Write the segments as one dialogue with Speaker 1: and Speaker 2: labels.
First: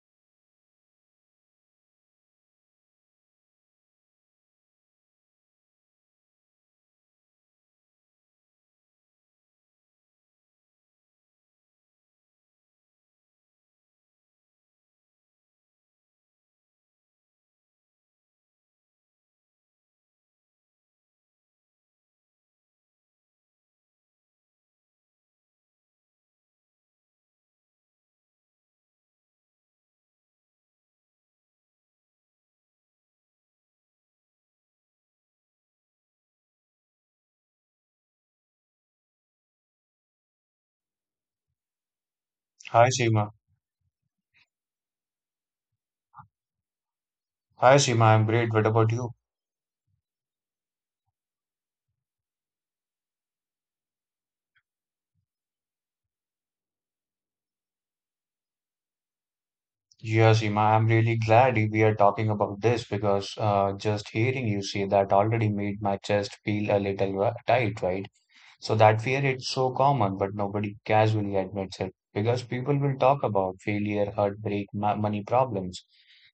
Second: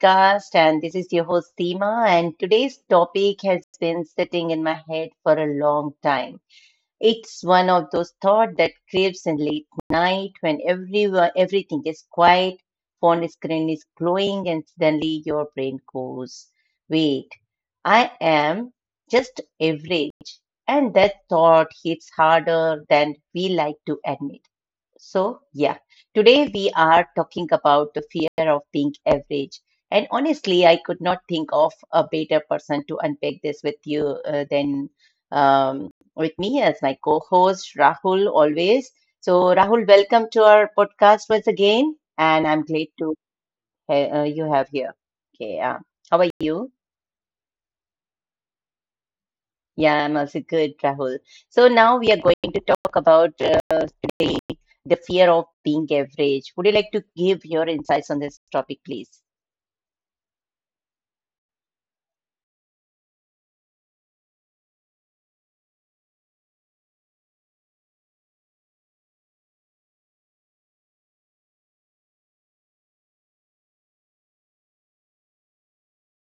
Speaker 1: podcast, and this is your host Seema, and today's topic has been sitting in my head for a long time. It's one of those thoughts that creeps in late night when everyone everything is quiet, phone screen is glowing and suddenly your brain goes, wait, I am just average, and that thought hits harder than we like to admit. So, yeah, today we are talking about the fear of being average. And honestly, I could not think of a better person to unpack this with you than um, with me as my co host, Rahul, always. So, Rahul, welcome to our podcast once again. And I'm glad
Speaker 2: Hi
Speaker 1: to
Speaker 2: Seema.
Speaker 1: you have here. Okay, yeah. How are you?
Speaker 2: Hi Seema, I'm great. What about you?
Speaker 1: Yeah, I'm also good, Rahul. So, now we are going to talk about today the fear of being average. Would you like to give your insights on this topic, please?
Speaker 2: Yeah, Seema, I'm really glad we are talking about this because just hearing you say that already made my chest feel a little tight, right? So that fear is so common, but nobody casually admits it because people will talk about failure, heartbreak, ma money problems,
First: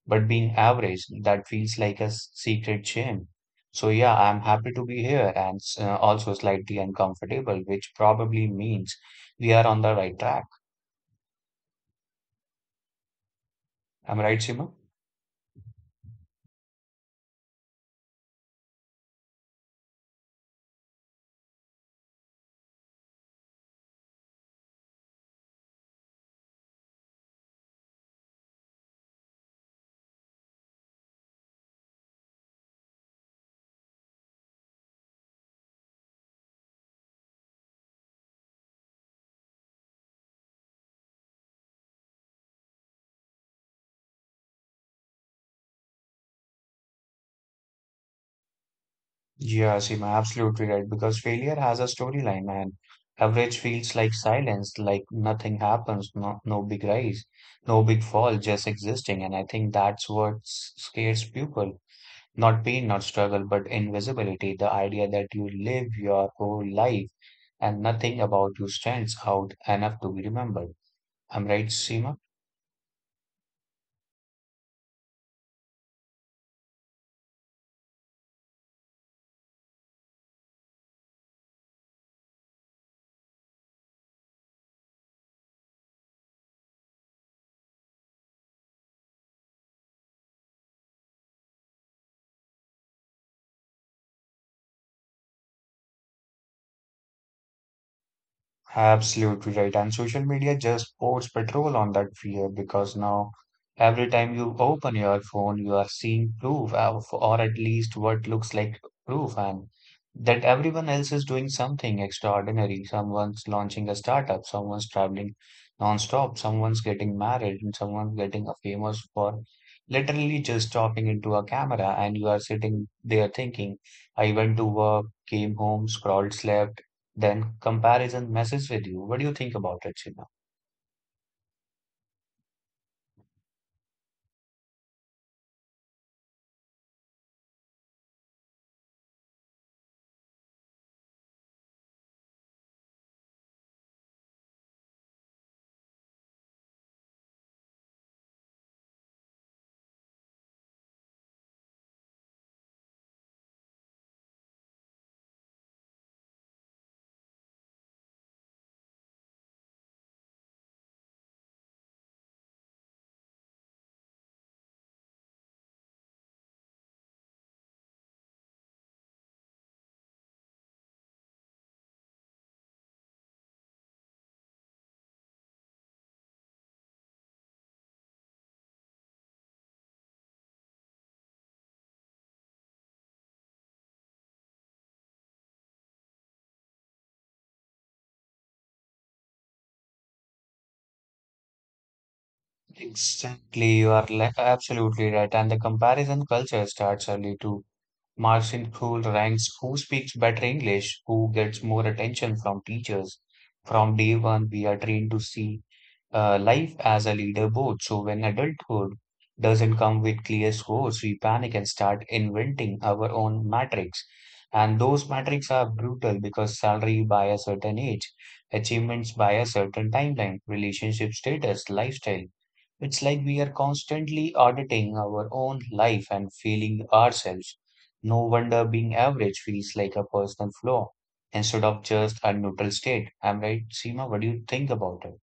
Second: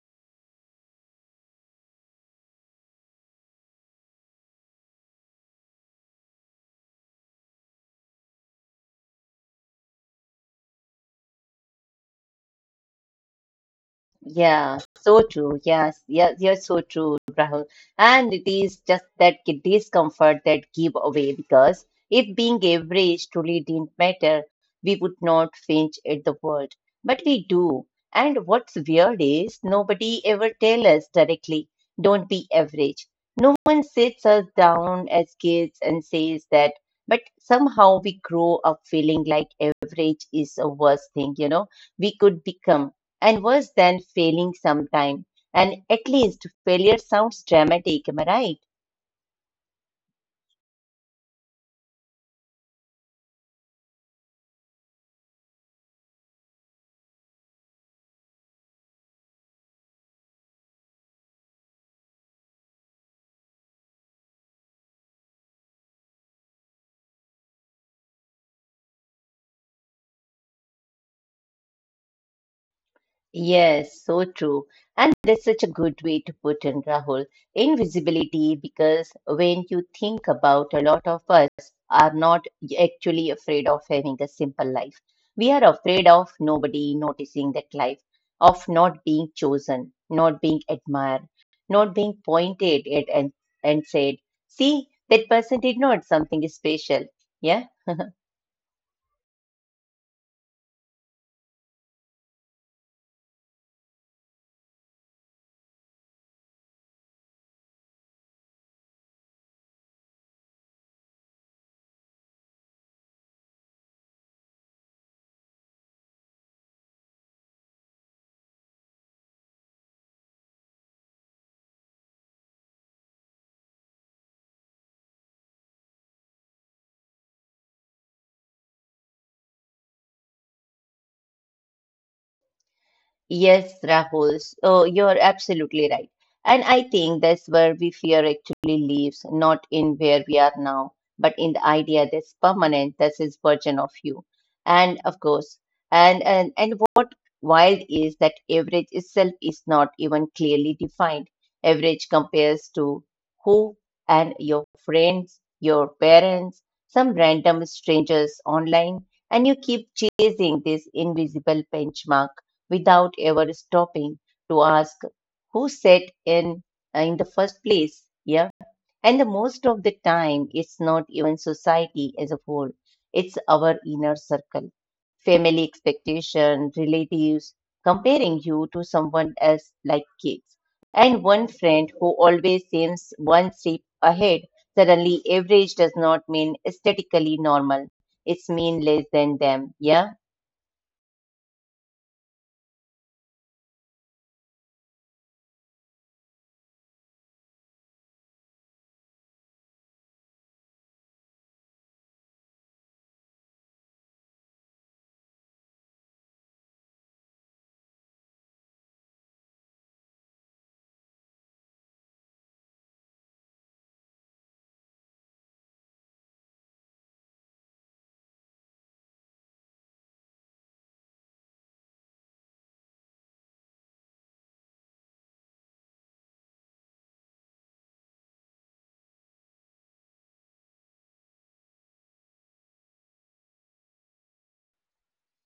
Speaker 2: but being average, that feels like a secret shame. So yeah, I'm happy to be here and also slightly uncomfortable, which probably means we are on the right track. Am I right, Seema?
Speaker 1: Yeah, so true. Yes, yes, you're so true, Rahul. And it is just that discomfort that give away, because if being average truly didn't matter, we would not flinch at the world. But we do. And what's weird is nobody ever tell us directly, don't be average. No one sits us down as kids and says that, but somehow we grow up feeling like average is a worse thing, we could become, and worse than failing sometime, and at least failure sounds dramatic, am I right?
Speaker 2: Yeah, Seema, absolutely right. Because failure has a storyline, and average feels like silence, like nothing happens, no, no big rise, no big fall, just existing. And I think that's what scares people. Not pain, not struggle, but invisibility. The idea that you live your whole life and nothing about you stands out enough to be remembered. Am I right, Seema?
Speaker 1: Yes, so true. And that's such a good way to put in, Rahul. Invisibility, because when you think about, a lot of us are not actually afraid of having a simple life. We are afraid of nobody noticing that life, of not being chosen, not being admired, not being pointed at and said, see, that person did not something special. Yeah.
Speaker 2: Absolutely right. And social media just pours petrol on that fear because now every time you open your phone, you are seeing proof of, or at least what looks like proof, and that everyone else is doing something extraordinary. Someone's launching a startup, someone's traveling nonstop, someone's getting married, and someone's getting a famous for literally just talking into a camera. And you are sitting there thinking, I went to work, came home, scrolled, slept then comparison messes with you. What do you think about it, Sheena?
Speaker 1: Yes, Rahul. So you're absolutely right. And I think that's where we fear actually lives, not in where we are now, but in the idea that's permanent, that's his version of you. And of course, and what wild is that average itself is not even clearly defined. Average compares to who, and your friends, your parents, some random strangers online, and you keep chasing this invisible benchmark without ever stopping to ask who set in the first place. Yeah. And the most of the time, it's not even society as a whole, it's our inner circle, family expectation, relatives comparing you to someone else like kids, and one friend who always seems one step ahead. Suddenly average does not mean aesthetically normal, it's mean less than them. Yeah.
Speaker 2: Exactly. Exactly, you are absolutely right. And the comparison culture starts early too. Marks in school ranks who speaks better English, who gets more attention from teachers. From day one, we are trained to see life as a leaderboard. So when adulthood doesn't come with clear scores, we panic and start inventing our own matrix. And those matrix are brutal because salary by a certain age, achievements by a certain timeline, relationship status, lifestyle. It's like we are constantly auditing our own life and failing ourselves. No wonder being average feels like a personal flaw instead of just a neutral state. I'm right, Seema? What do you think about it?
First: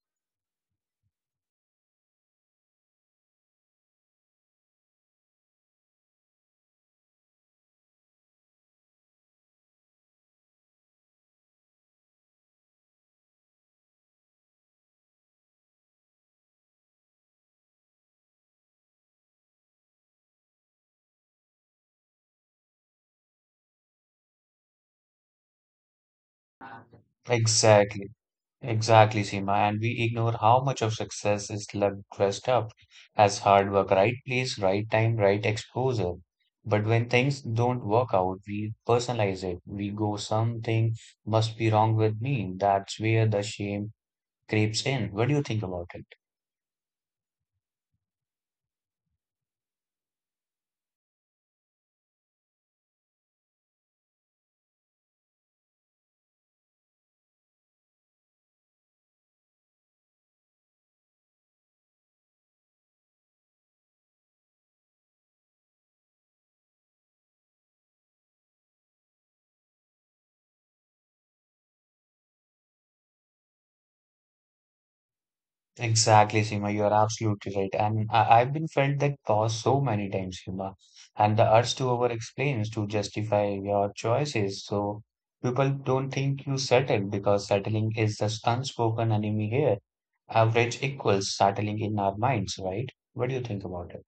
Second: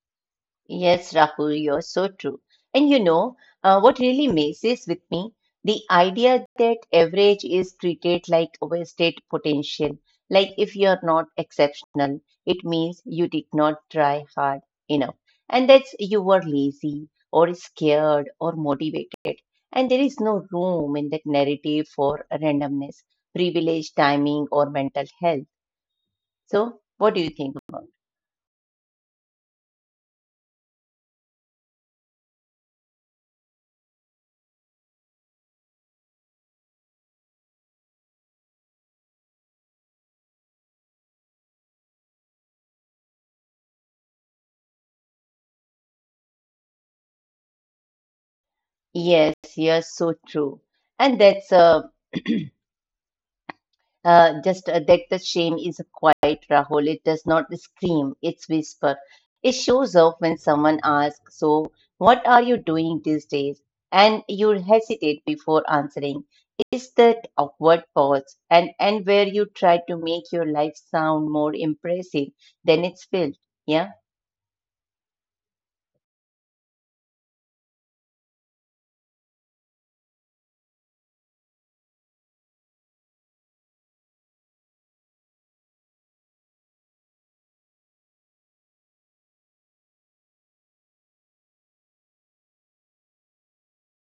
Speaker 1: Yes, Rahul, you're so true. And you know, what really messes with me, the idea that average is treated like wasted potential. Like if you're not exceptional, it means you did not try hard enough. And that's you were lazy or scared or motivated. And there is no room in that narrative for randomness, privilege, timing, or mental health. So, what do you think about?
Speaker 2: Exactly, exactly, Seema. And we ignore how much of success is luck dressed up as hard work, right place, right time, right exposure. But when things don't work out, we personalize it. We go, something must be wrong with me. That's where the shame creeps in. What do you think about it?
Speaker 1: Yes, you're so true. And that's just that the shame is quiet, Rahul. It does not scream, it's whisper. It shows up when someone asks, so, what are you doing these days? And you hesitate before answering. It's that awkward pause, and where you try to make your life sound more impressive than it's felt. Yeah.
Speaker 2: Exactly, Seema. You are absolutely right. And I've been felt that pause so many times, Seema, and the urge to over explain is to justify your choices. So people don't think you settled because settling is this unspoken enemy here. Average equals settling in our minds, right? What do you think about it?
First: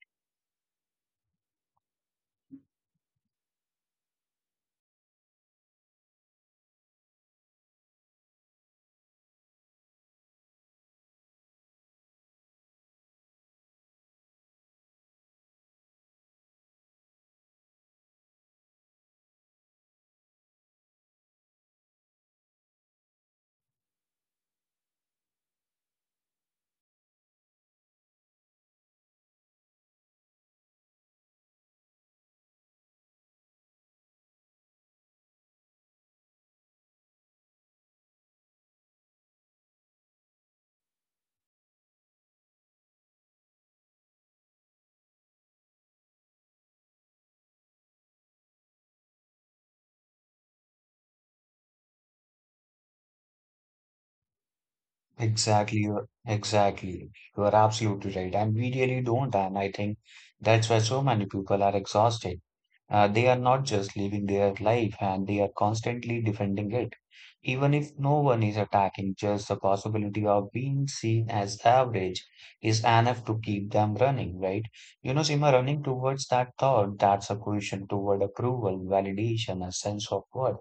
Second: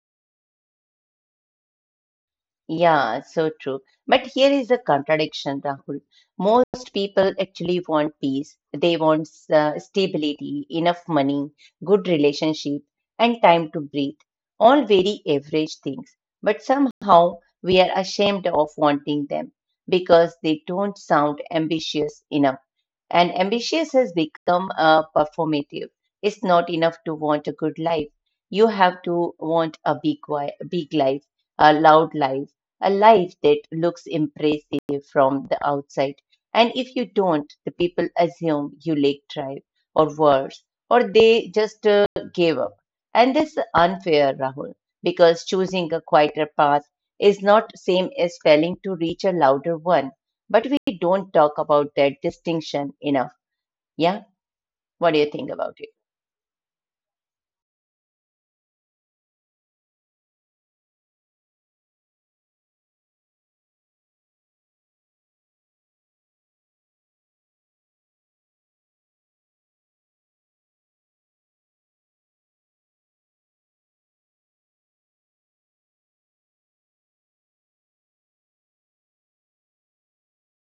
Speaker 1: Yeah, so true. But here is the contradiction, Rahul. Most people actually want peace. They want stability, enough money, good relationship, and time to breathe. All very average things. But somehow we are ashamed of wanting them because they don't sound ambitious enough. And ambitious has become a performative. It's not enough to want a good life. You have to want a big, big life, a loud life, a life that looks impressive from the outside. And if you don't, the people assume you lack drive, or worse, or they just gave up. And that's unfair, Rahul, because choosing a quieter path is not same as failing to reach a louder one. But we don't talk about that distinction enough. Yeah. What do you think about it?
Speaker 2: Exactly. You are absolutely right. And we really don't. And I think that's why so many people are exhausted. They are not just living their life and they are constantly defending it. Even if no one is attacking, just the possibility of being seen as average is enough to keep them running, right? You know, Seema, running towards that thought, that's a position toward approval, validation, a sense of worth.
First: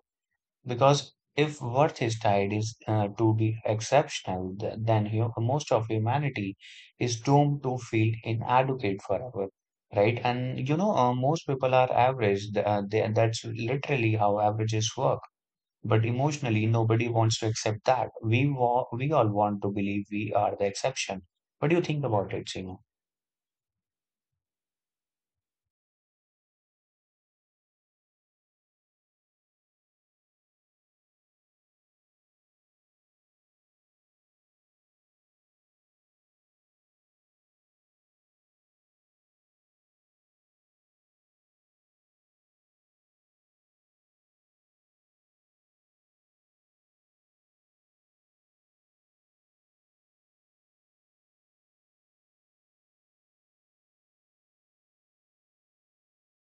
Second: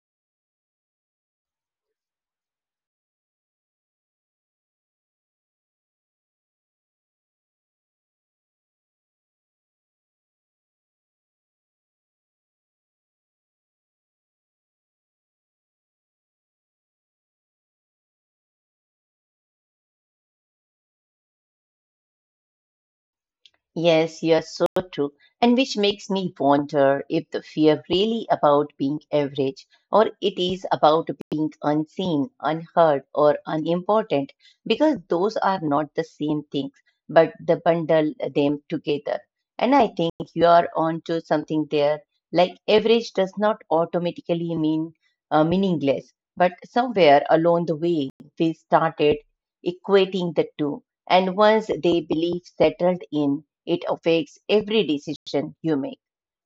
Speaker 2: Because if worth is tied is to be exceptional, then most of humanity is doomed to feel inadequate forever, right? And you know, most people are average. That's literally how averages work. But emotionally, nobody wants to accept that. We all want to believe we are the exception. What do you think about it, Sinu?
Speaker 1: Yes, you're so true. And which makes me wonder if the fear really about being average or it is about being unseen, unheard, or unimportant, because those are not the same things, but the bundle them together. And I think you are onto something there. Like average does not automatically mean meaningless, but somewhere along the way, we started equating the two. And once they believe settled in, it affects every decision you make.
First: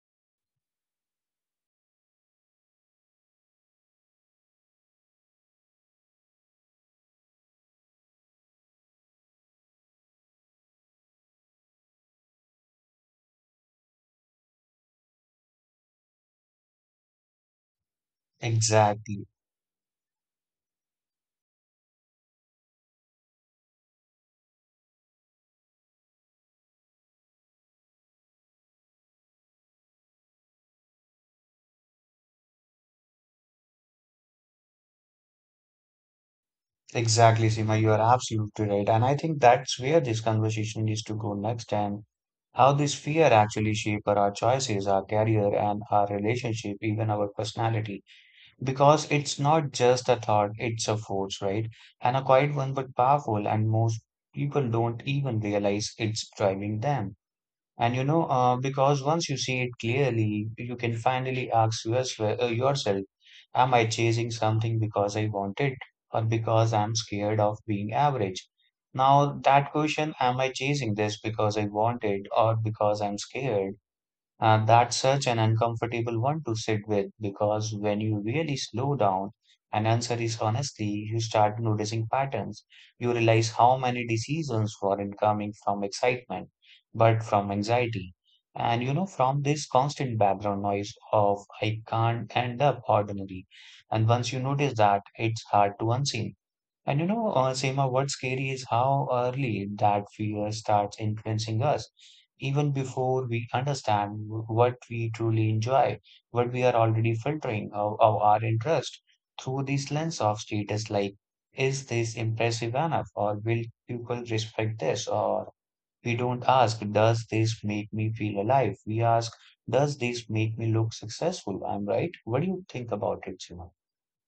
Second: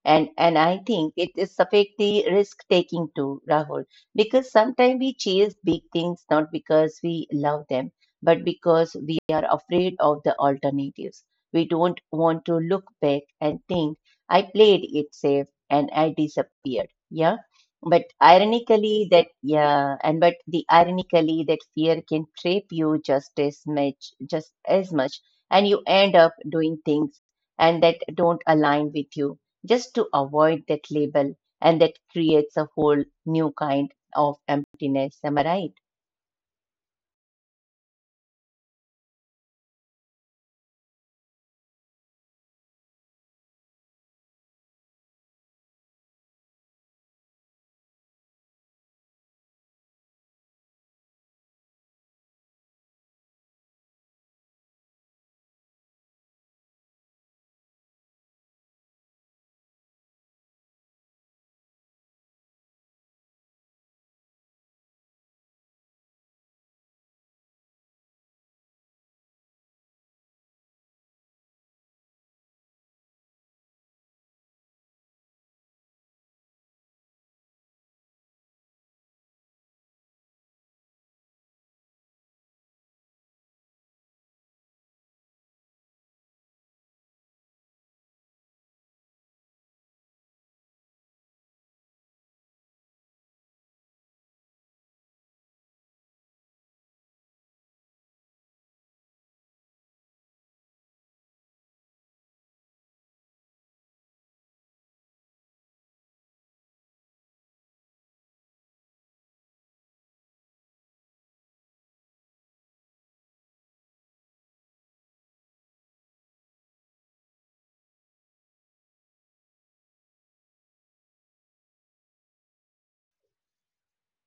Speaker 1: And I think it is perfectly risk taking too, Rahul, because sometimes we chase big things not because we love them, but because we are afraid of the alternatives. We don't want to look back and think I played it safe and I disappeared. Yeah. But ironically
Speaker 2: Exactly.
Speaker 1: that yeah and but the ironically that fear can trap you just as much, just as much. And you end up doing things and that don't align with you, just to avoid that label, and that creates a whole new kind of emptiness. Am I right?
Speaker 2: Exactly, Seema, you are absolutely right. And I think that's where this conversation needs to go next and how this fear actually shape our choices, our career, and our relationship, even our personality. Because it's not just a thought, it's a force, right? And a quiet one, but powerful, and most people don't even realize it's driving them. And you know, because once you see it clearly, you can finally ask yourself, yourself, am I chasing something because I want it or because I'm scared of being average? Now, that question, am I chasing this because I want it or because I'm scared, and that's such an uncomfortable one to sit with because when you really slow down and answer is honestly, you start noticing patterns. You realize how many decisions weren't coming from excitement, but from anxiety. And you know, from this constant background noise of I can't end up ordinary. And once you notice that, it's hard to unseen. And you know, Seema, what's scary is how early that fear starts influencing us, even before we understand what we truly enjoy, what we are already filtering of our interest through this lens of status, like, is this impressive enough, or will people respect this? Or we don't ask, does this make me feel alive? We ask, does this make me look successful? I'm right. What do you think about it, Seema?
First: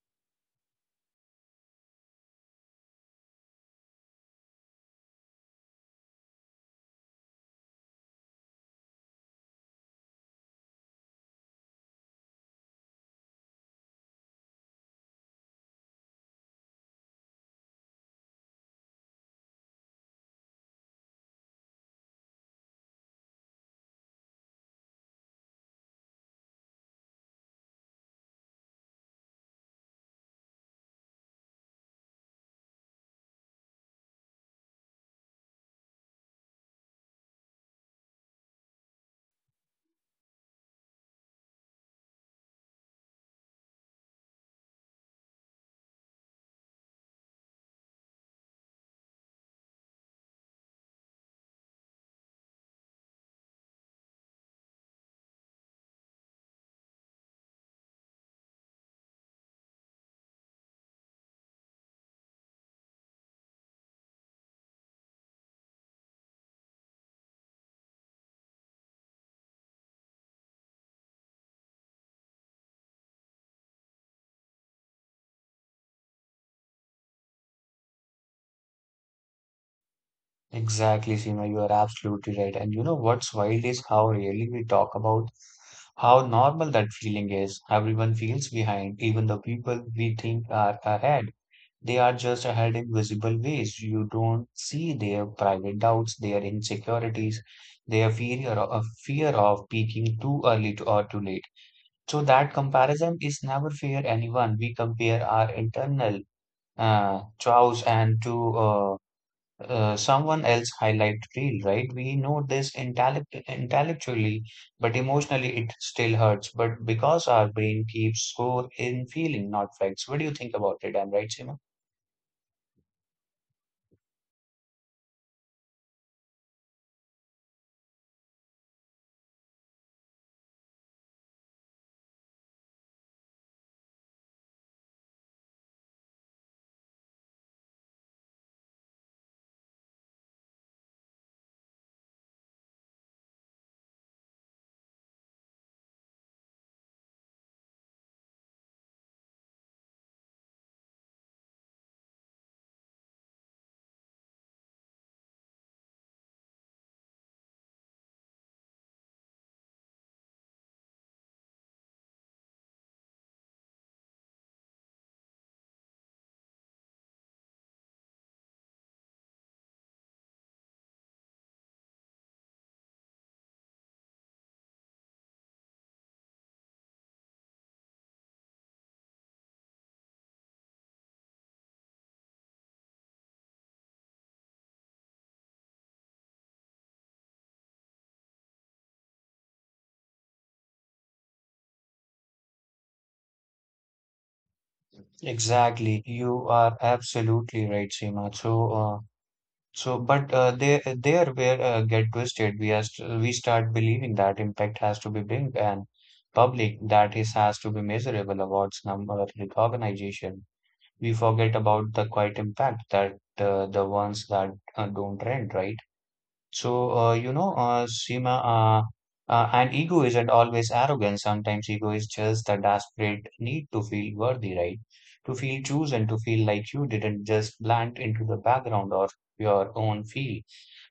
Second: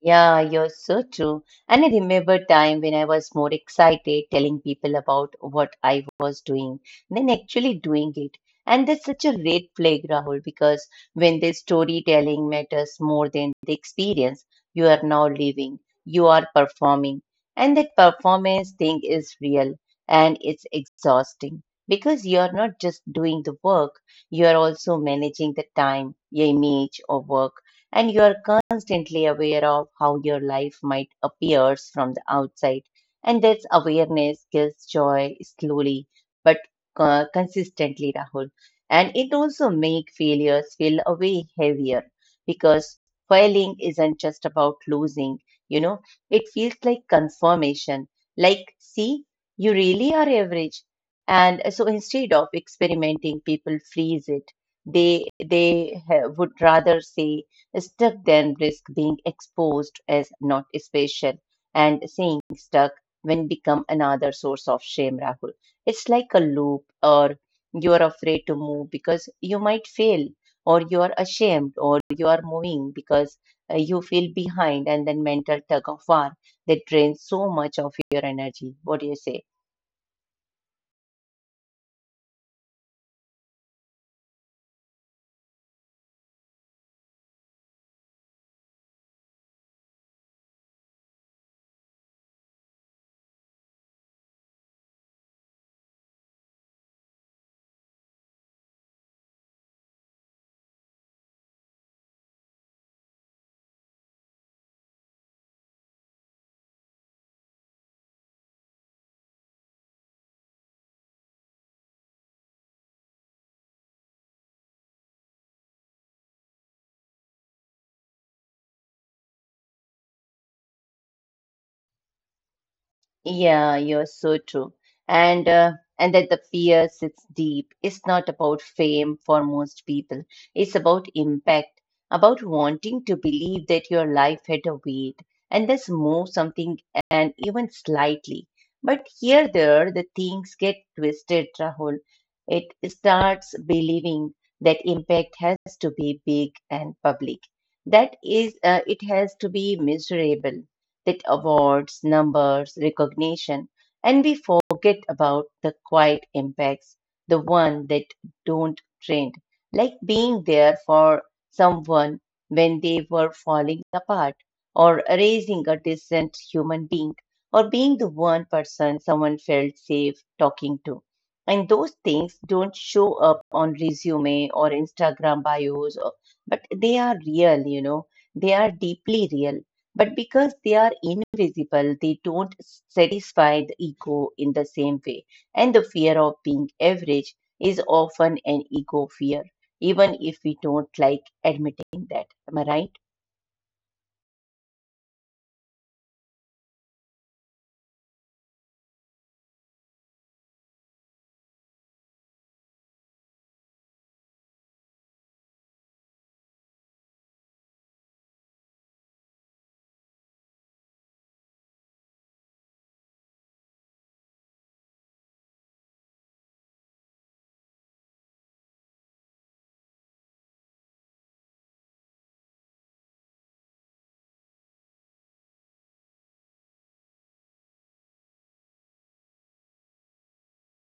Speaker 1: Yeah, you're so true. And I remember time when I was more excited telling people about what I was doing than actually doing it. And that's such a red flag, Rahul, because when the storytelling matters more than the experience you are now living, you are performing. And that performance thing is real and it's exhausting, because you're not just doing the work, you are also managing the time, your image, or work, and you are constantly aware of how your life might appears from the outside, and this awareness gives joy slowly but consistently, Rahul. And it also make failures feel a way heavier, because failing isn't just about losing, you know, it feels like confirmation. Like, see, you really are average. And so, instead of experimenting, people freeze it. They, they would rather say stuck then risk being exposed as not special. And saying stuck when become another source of shame, Rahul. It's like a loop, or you are afraid to move because you might fail, or you are ashamed, or you are moving because you feel behind, and then mental tug of war that drains so much of your energy. What do you say?
Speaker 2: Exactly, Seema, you are absolutely right. And you know what's wild is how rarely we talk about how normal that feeling is. Everyone feels behind, even the people we think are ahead. They are just ahead in visible ways. You don't see their private doubts, their insecurities, their fear of peaking too early to, or too late. So that comparison is never fair anyone. We compare our internal chows and to someone else highlight reel, right? We know this intellectually, but emotionally it still hurts. But because our brain keeps score in feeling, not facts. What do you think about it? I'm right, Seema?
Speaker 1: Yeah, you're so true. And that the fear sits deep. It's not about fame for most people. It's about impact, about wanting to believe that your life had a weight and thus move something and even slightly. But here there the things get twisted, Rahul. It starts believing that impact has to be big and public. That is, it has to be miserable, that awards, numbers, recognition, and we forget about the quiet impacts, the one that don't trend, like being there for someone when they were falling apart, or raising a decent human being, or being the one person someone felt safe talking to. And those things don't show up on resume or Instagram bios, or, but they are real, you know, they are deeply real, but because they are invisible, they don't satisfy the ego in the same way. And the fear of being average is often an ego fear, even if we don't like admitting that. Am I right?
Speaker 2: Exactly. You are absolutely right, Seema. So, so, but There, where get twisted, we are st we start believing that impact has to be big and public, that is has to be measurable awards number recognition we forget about the quiet impact that the ones that don't rent, right? You know, and ego isn't always arrogance. Sometimes ego is just the desperate need to feel worthy, right? To feel chosen, to feel like you didn't just blend into the background or your own field.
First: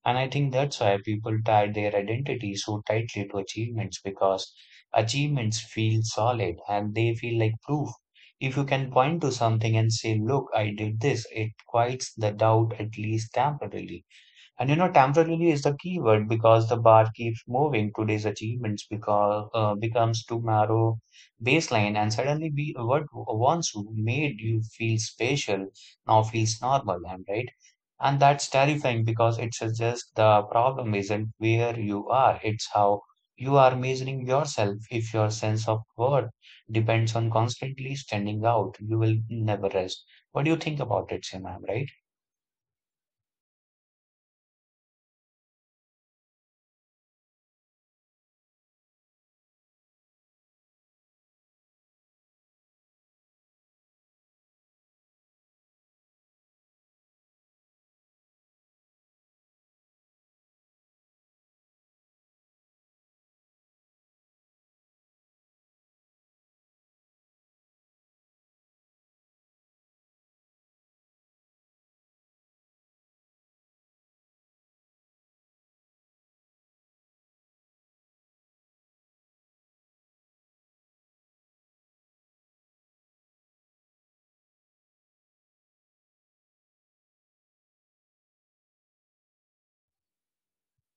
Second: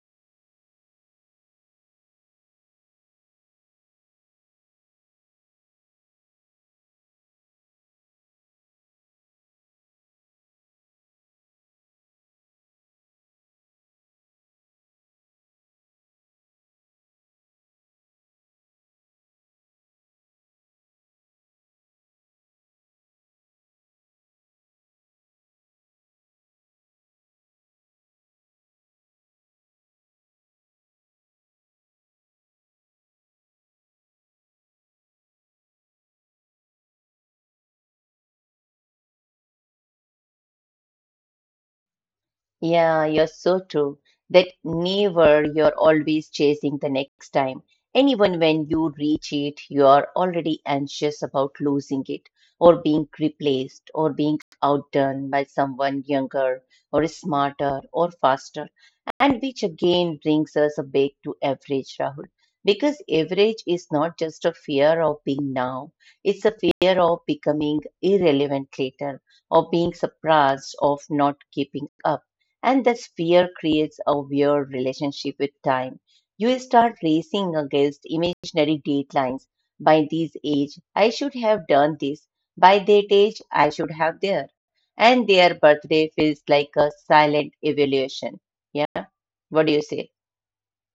Speaker 2: And I think that's why people tie their identity so tightly to achievements because achievements feel solid and they feel like proof. If you can point to something and say, look, I did this, it quiets the doubt at least temporarily. And you know, temporarily is the keyword because the bar keeps moving. Today's achievements because becomes tomorrow baseline, and suddenly we what once made you feel special now feels normal. And right? And that's terrifying because it suggests the problem isn't where you are; it's how you are measuring yourself. If your sense of worth depends on constantly standing out, you will never rest. What do you think about it, Sam? Am right?
Speaker 1: Yeah, you're so true. That never you're always chasing the next time. And even when you reach it, you are already anxious about losing it, or being replaced, or being outdone by someone younger or smarter or faster. And which again brings us back to average, Rahul. Because average is not just a fear of being now, it's a fear of becoming irrelevant later, of being surprised, of not keeping up. And this fear creates a weird relationship with time. You start racing against imaginary deadlines. By this age, I should have done this. By that age, I should have there. And their birthday feels like a silent evaluation. Yeah. What do you say?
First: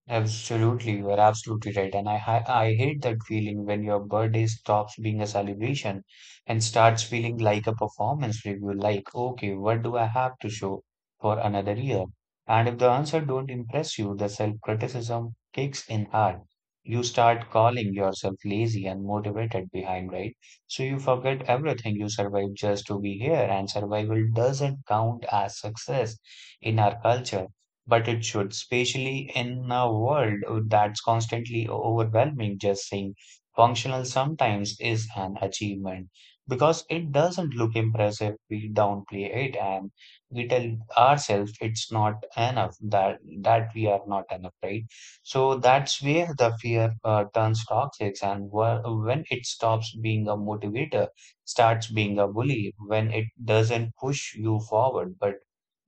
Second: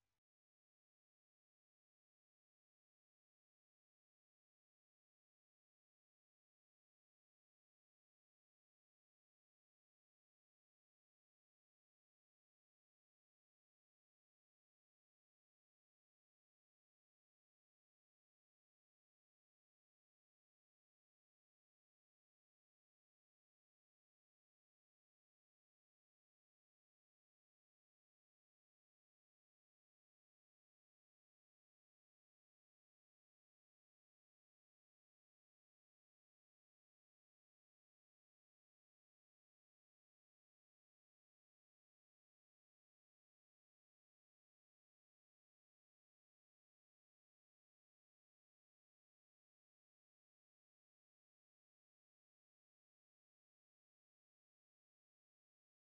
Speaker 2: Absolutely, you are absolutely right. And I hate that feeling when your birthday stops being a celebration and starts feeling like a performance review, like, okay, what do I have to show for another year? And if the answer don't impress you, the self-criticism kicks in hard. You start calling yourself lazy and motivated behind, right? So you forget everything. You survive just to be here, and survival doesn't count as success in our culture but it should, especially in a world that's constantly overwhelming. Just saying functional sometimes is an achievement because it doesn't look impressive. We downplay it and we tell ourselves it's not enough that that we are not enough, right? So that's where the fear turns toxic, and when it stops being a motivator, starts being a bully. When it doesn't push you forward, but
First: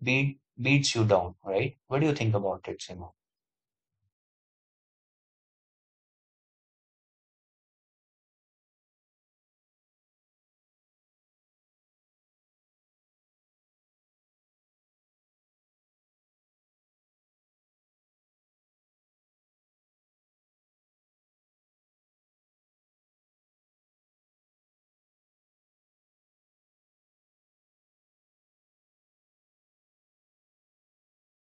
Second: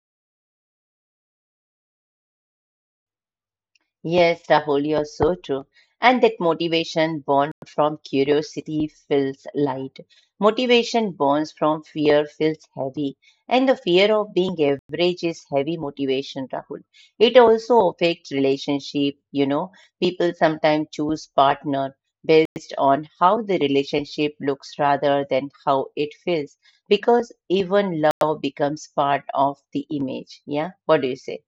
Speaker 2: beats you down, right? What do you think about it, Seema?
Speaker 1: Yes, Rahul, you're so true. And that motivation born from curiosity feels light. Motivation born from fear feels heavy. And the fear of being average is heavy motivation, Rahul. It also affects relationship, you know. People sometimes choose partner based on how the relationship looks rather than how it feels. Because even love becomes part of the image. Yeah. What do you say?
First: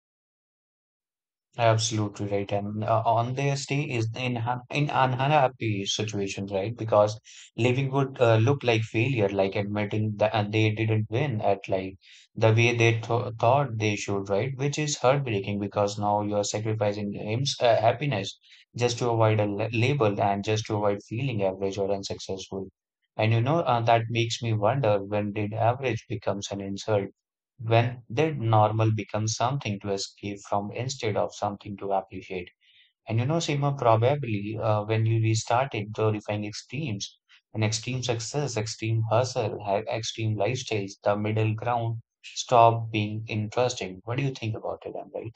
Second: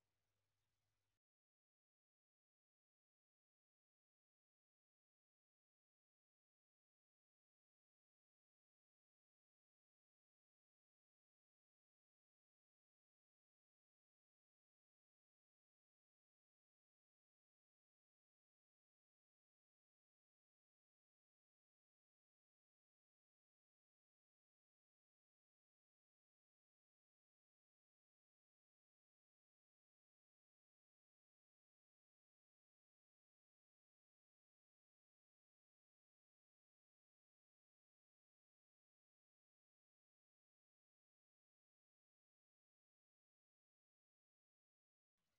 Speaker 2: Absolutely right. And on their stay is in in an unhappy situation, right? Because living would look like failure, like admitting that they didn't win at like the way they th thought they should, right? Which is heartbreaking because now you are sacrificing aims, happiness just to avoid a label and just to avoid feeling average or unsuccessful. And you know that makes me wonder when did average becomes an insult? When their normal becomes something to escape from instead of something to appreciate. And you know, Seema, probably when you restarted glorifying extremes and extreme success, extreme hustle, extreme lifestyles, the middle ground stopped being interesting. What do you think about it, Amber?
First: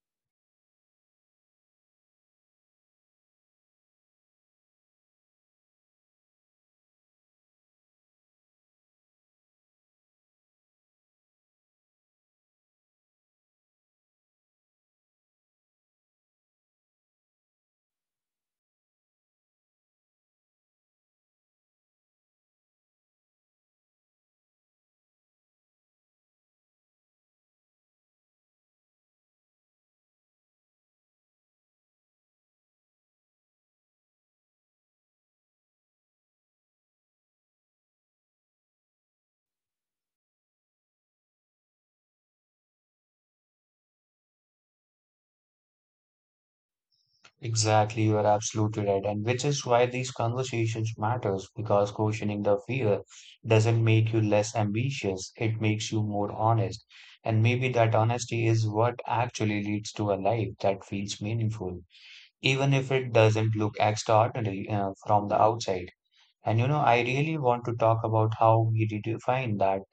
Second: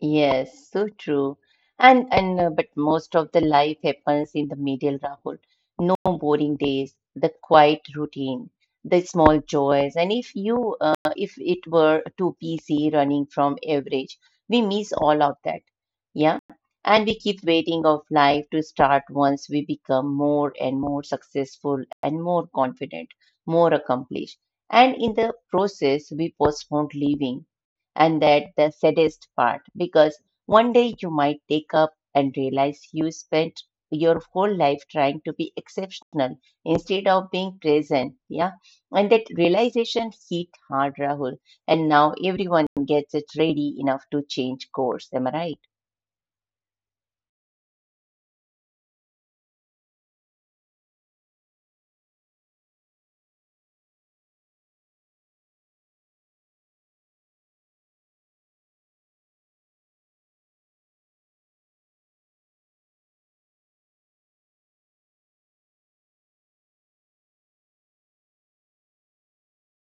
Speaker 1: Yes, so true. And but most of the life happens in the middle, Rahul. No boring days, the quiet routine, the small joys. And if you if it were too busy running from average, we miss all of that. Yeah. And we keep waiting of life to start once we become more and more successful and more confident, more accomplished. And in the process, we postpone living and that the saddest part, because one day you might wake up and realize you spent your whole life trying to be exceptional instead of being present. Yeah. And that realization hit hard, Rahul. And now everyone gets it ready enough to change course. Am I right?
Speaker 2: Exactly, you are absolutely right, and which is why these conversations matters because questioning the fear doesn't make you less ambitious, it makes you more honest. And maybe that honesty is what actually leads to a life that feels meaningful, even if it doesn't look extraordinary from the outside. And I really want to talk about how we redefine that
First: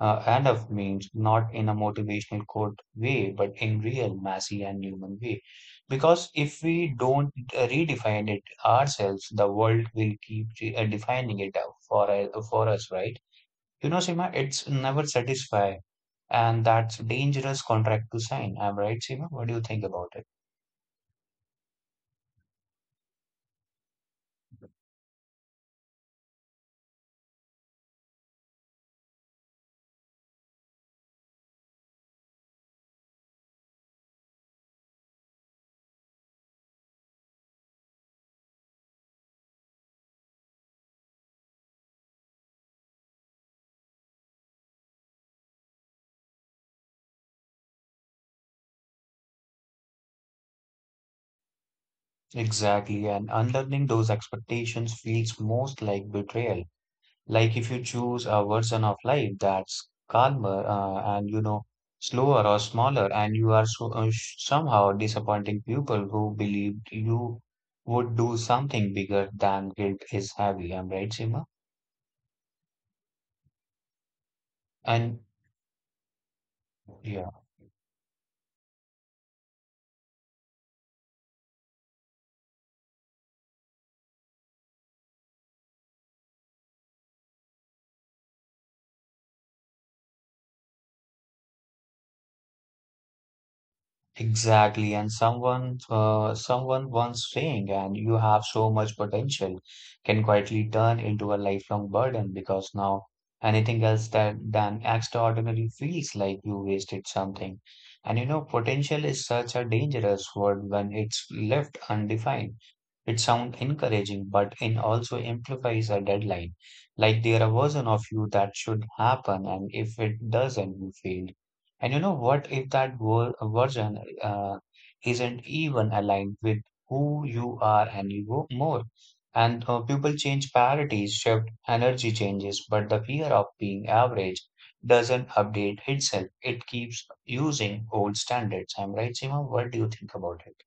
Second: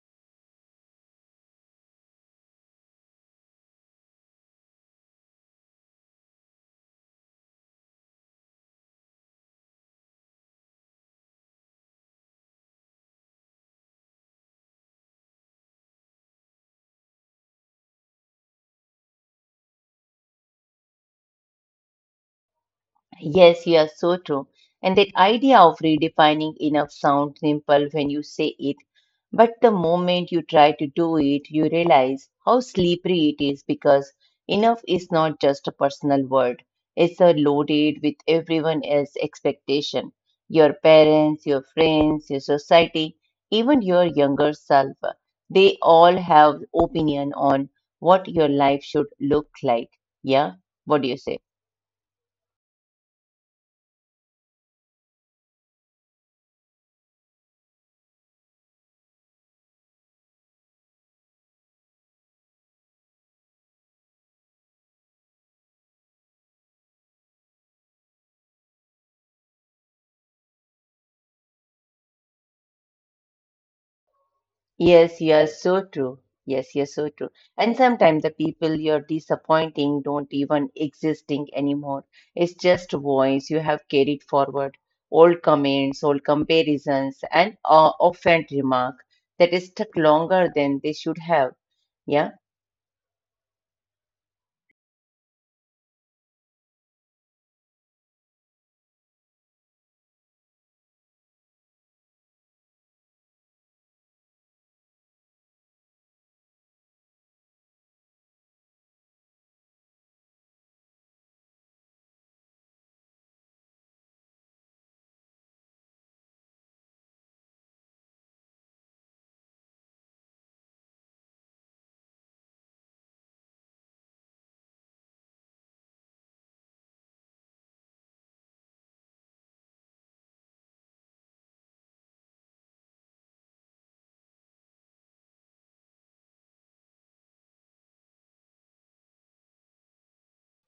Speaker 2: and of means not in a motivational quote way, but in real, messy, and human way. Because if we don't redefine it ourselves, the world will keep defining it out for us, right? You know, Seema, it's never satisfy, and that's dangerous contract to sign. Am I right, Seema? What do you think about it?
Speaker 1: Yes, you are so true. And that idea of redefining enough sounds simple when you say it, but the moment you try to do it, you realize how slippery it is because enough is not just a personal word. It's a loaded with everyone else's expectation. Your parents, your friends, your society, even your younger self, they all have opinion on what your life should look like. Yeah? What do you say?
Speaker 2: Exactly, and unlearning those expectations feels most like betrayal. Like if you choose a version of life that's calmer and you know slower or smaller, and you are so, somehow disappointing people who believed you would do something bigger than guilt is heavy. I'm right, Seema? And
Speaker 1: Yes, you are so true. Yes, you're so true.
Speaker 2: yeah.
Speaker 1: And sometimes the people you're disappointing don't even existing anymore. It's just voice you have carried forward. Old comments, old comparisons, and offhand remark that is stuck longer than they should have. Yeah.
Speaker 2: Exactly, and someone once saying, and you have so much potential, can quietly turn into a lifelong burden because now anything else that than extraordinary feels like you wasted something. And you know, potential is such a dangerous word when it's left undefined. It sounds encouraging, but it also implies a deadline. Like there are version of you that should happen, and if it doesn't, you failed. And you know what? If that version uh, isn't even aligned with who you are anymore. And people change priorities, shift, energy changes, but the fear of being average doesn't update itself. It keeps using old standards. I'm right, Seema? What do you think about it?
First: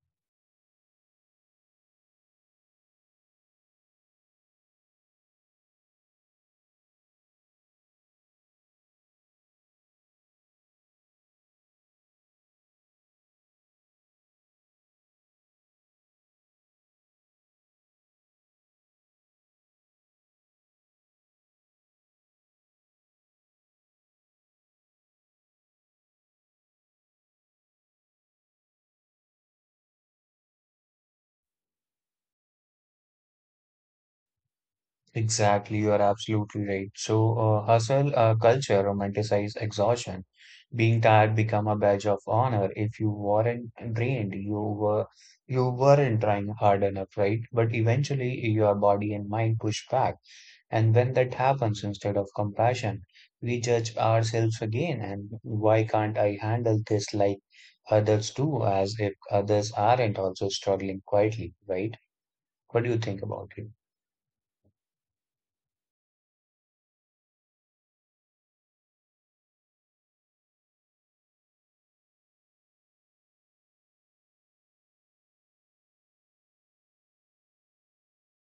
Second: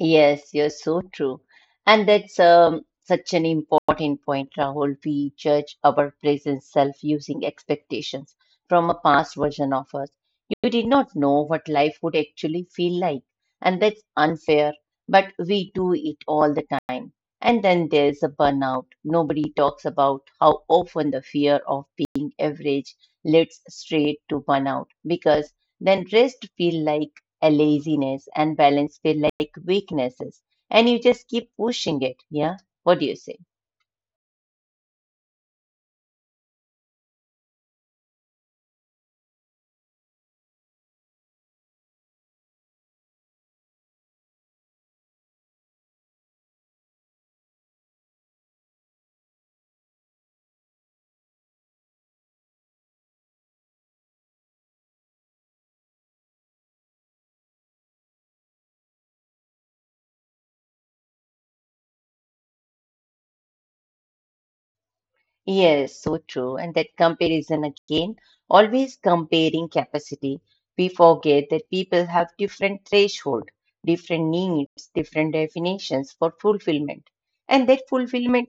Speaker 1: Yes, you're so true. And that's such an important point, Rahul. We judge our present self using expectations from a past version of us. You did not know what life would actually feel like, and that's unfair, but we do it all the time. And then there's a burnout. Nobody talks about how often the fear of being average leads straight to burnout because then rest feel like a laziness and balance feel like weaknesses and you just keep pushing it. Yeah, what do you say?
Speaker 2: Exactly, you are absolutely right. So hustle culture romanticizes exhaustion. Being tired become a badge of honor. If you weren't drained, you weren't trying hard enough, right? But eventually, your body and mind push back. And when that happens, instead of compassion, we judge ourselves again. And why can't I handle this like others do? As if others aren't also struggling quietly, right? What do you think about it?
Speaker 1: Yes, so true. And that comparison again, always comparing capacity, we forget that people have different threshold, different needs, different definitions for fulfillment. And that fulfillment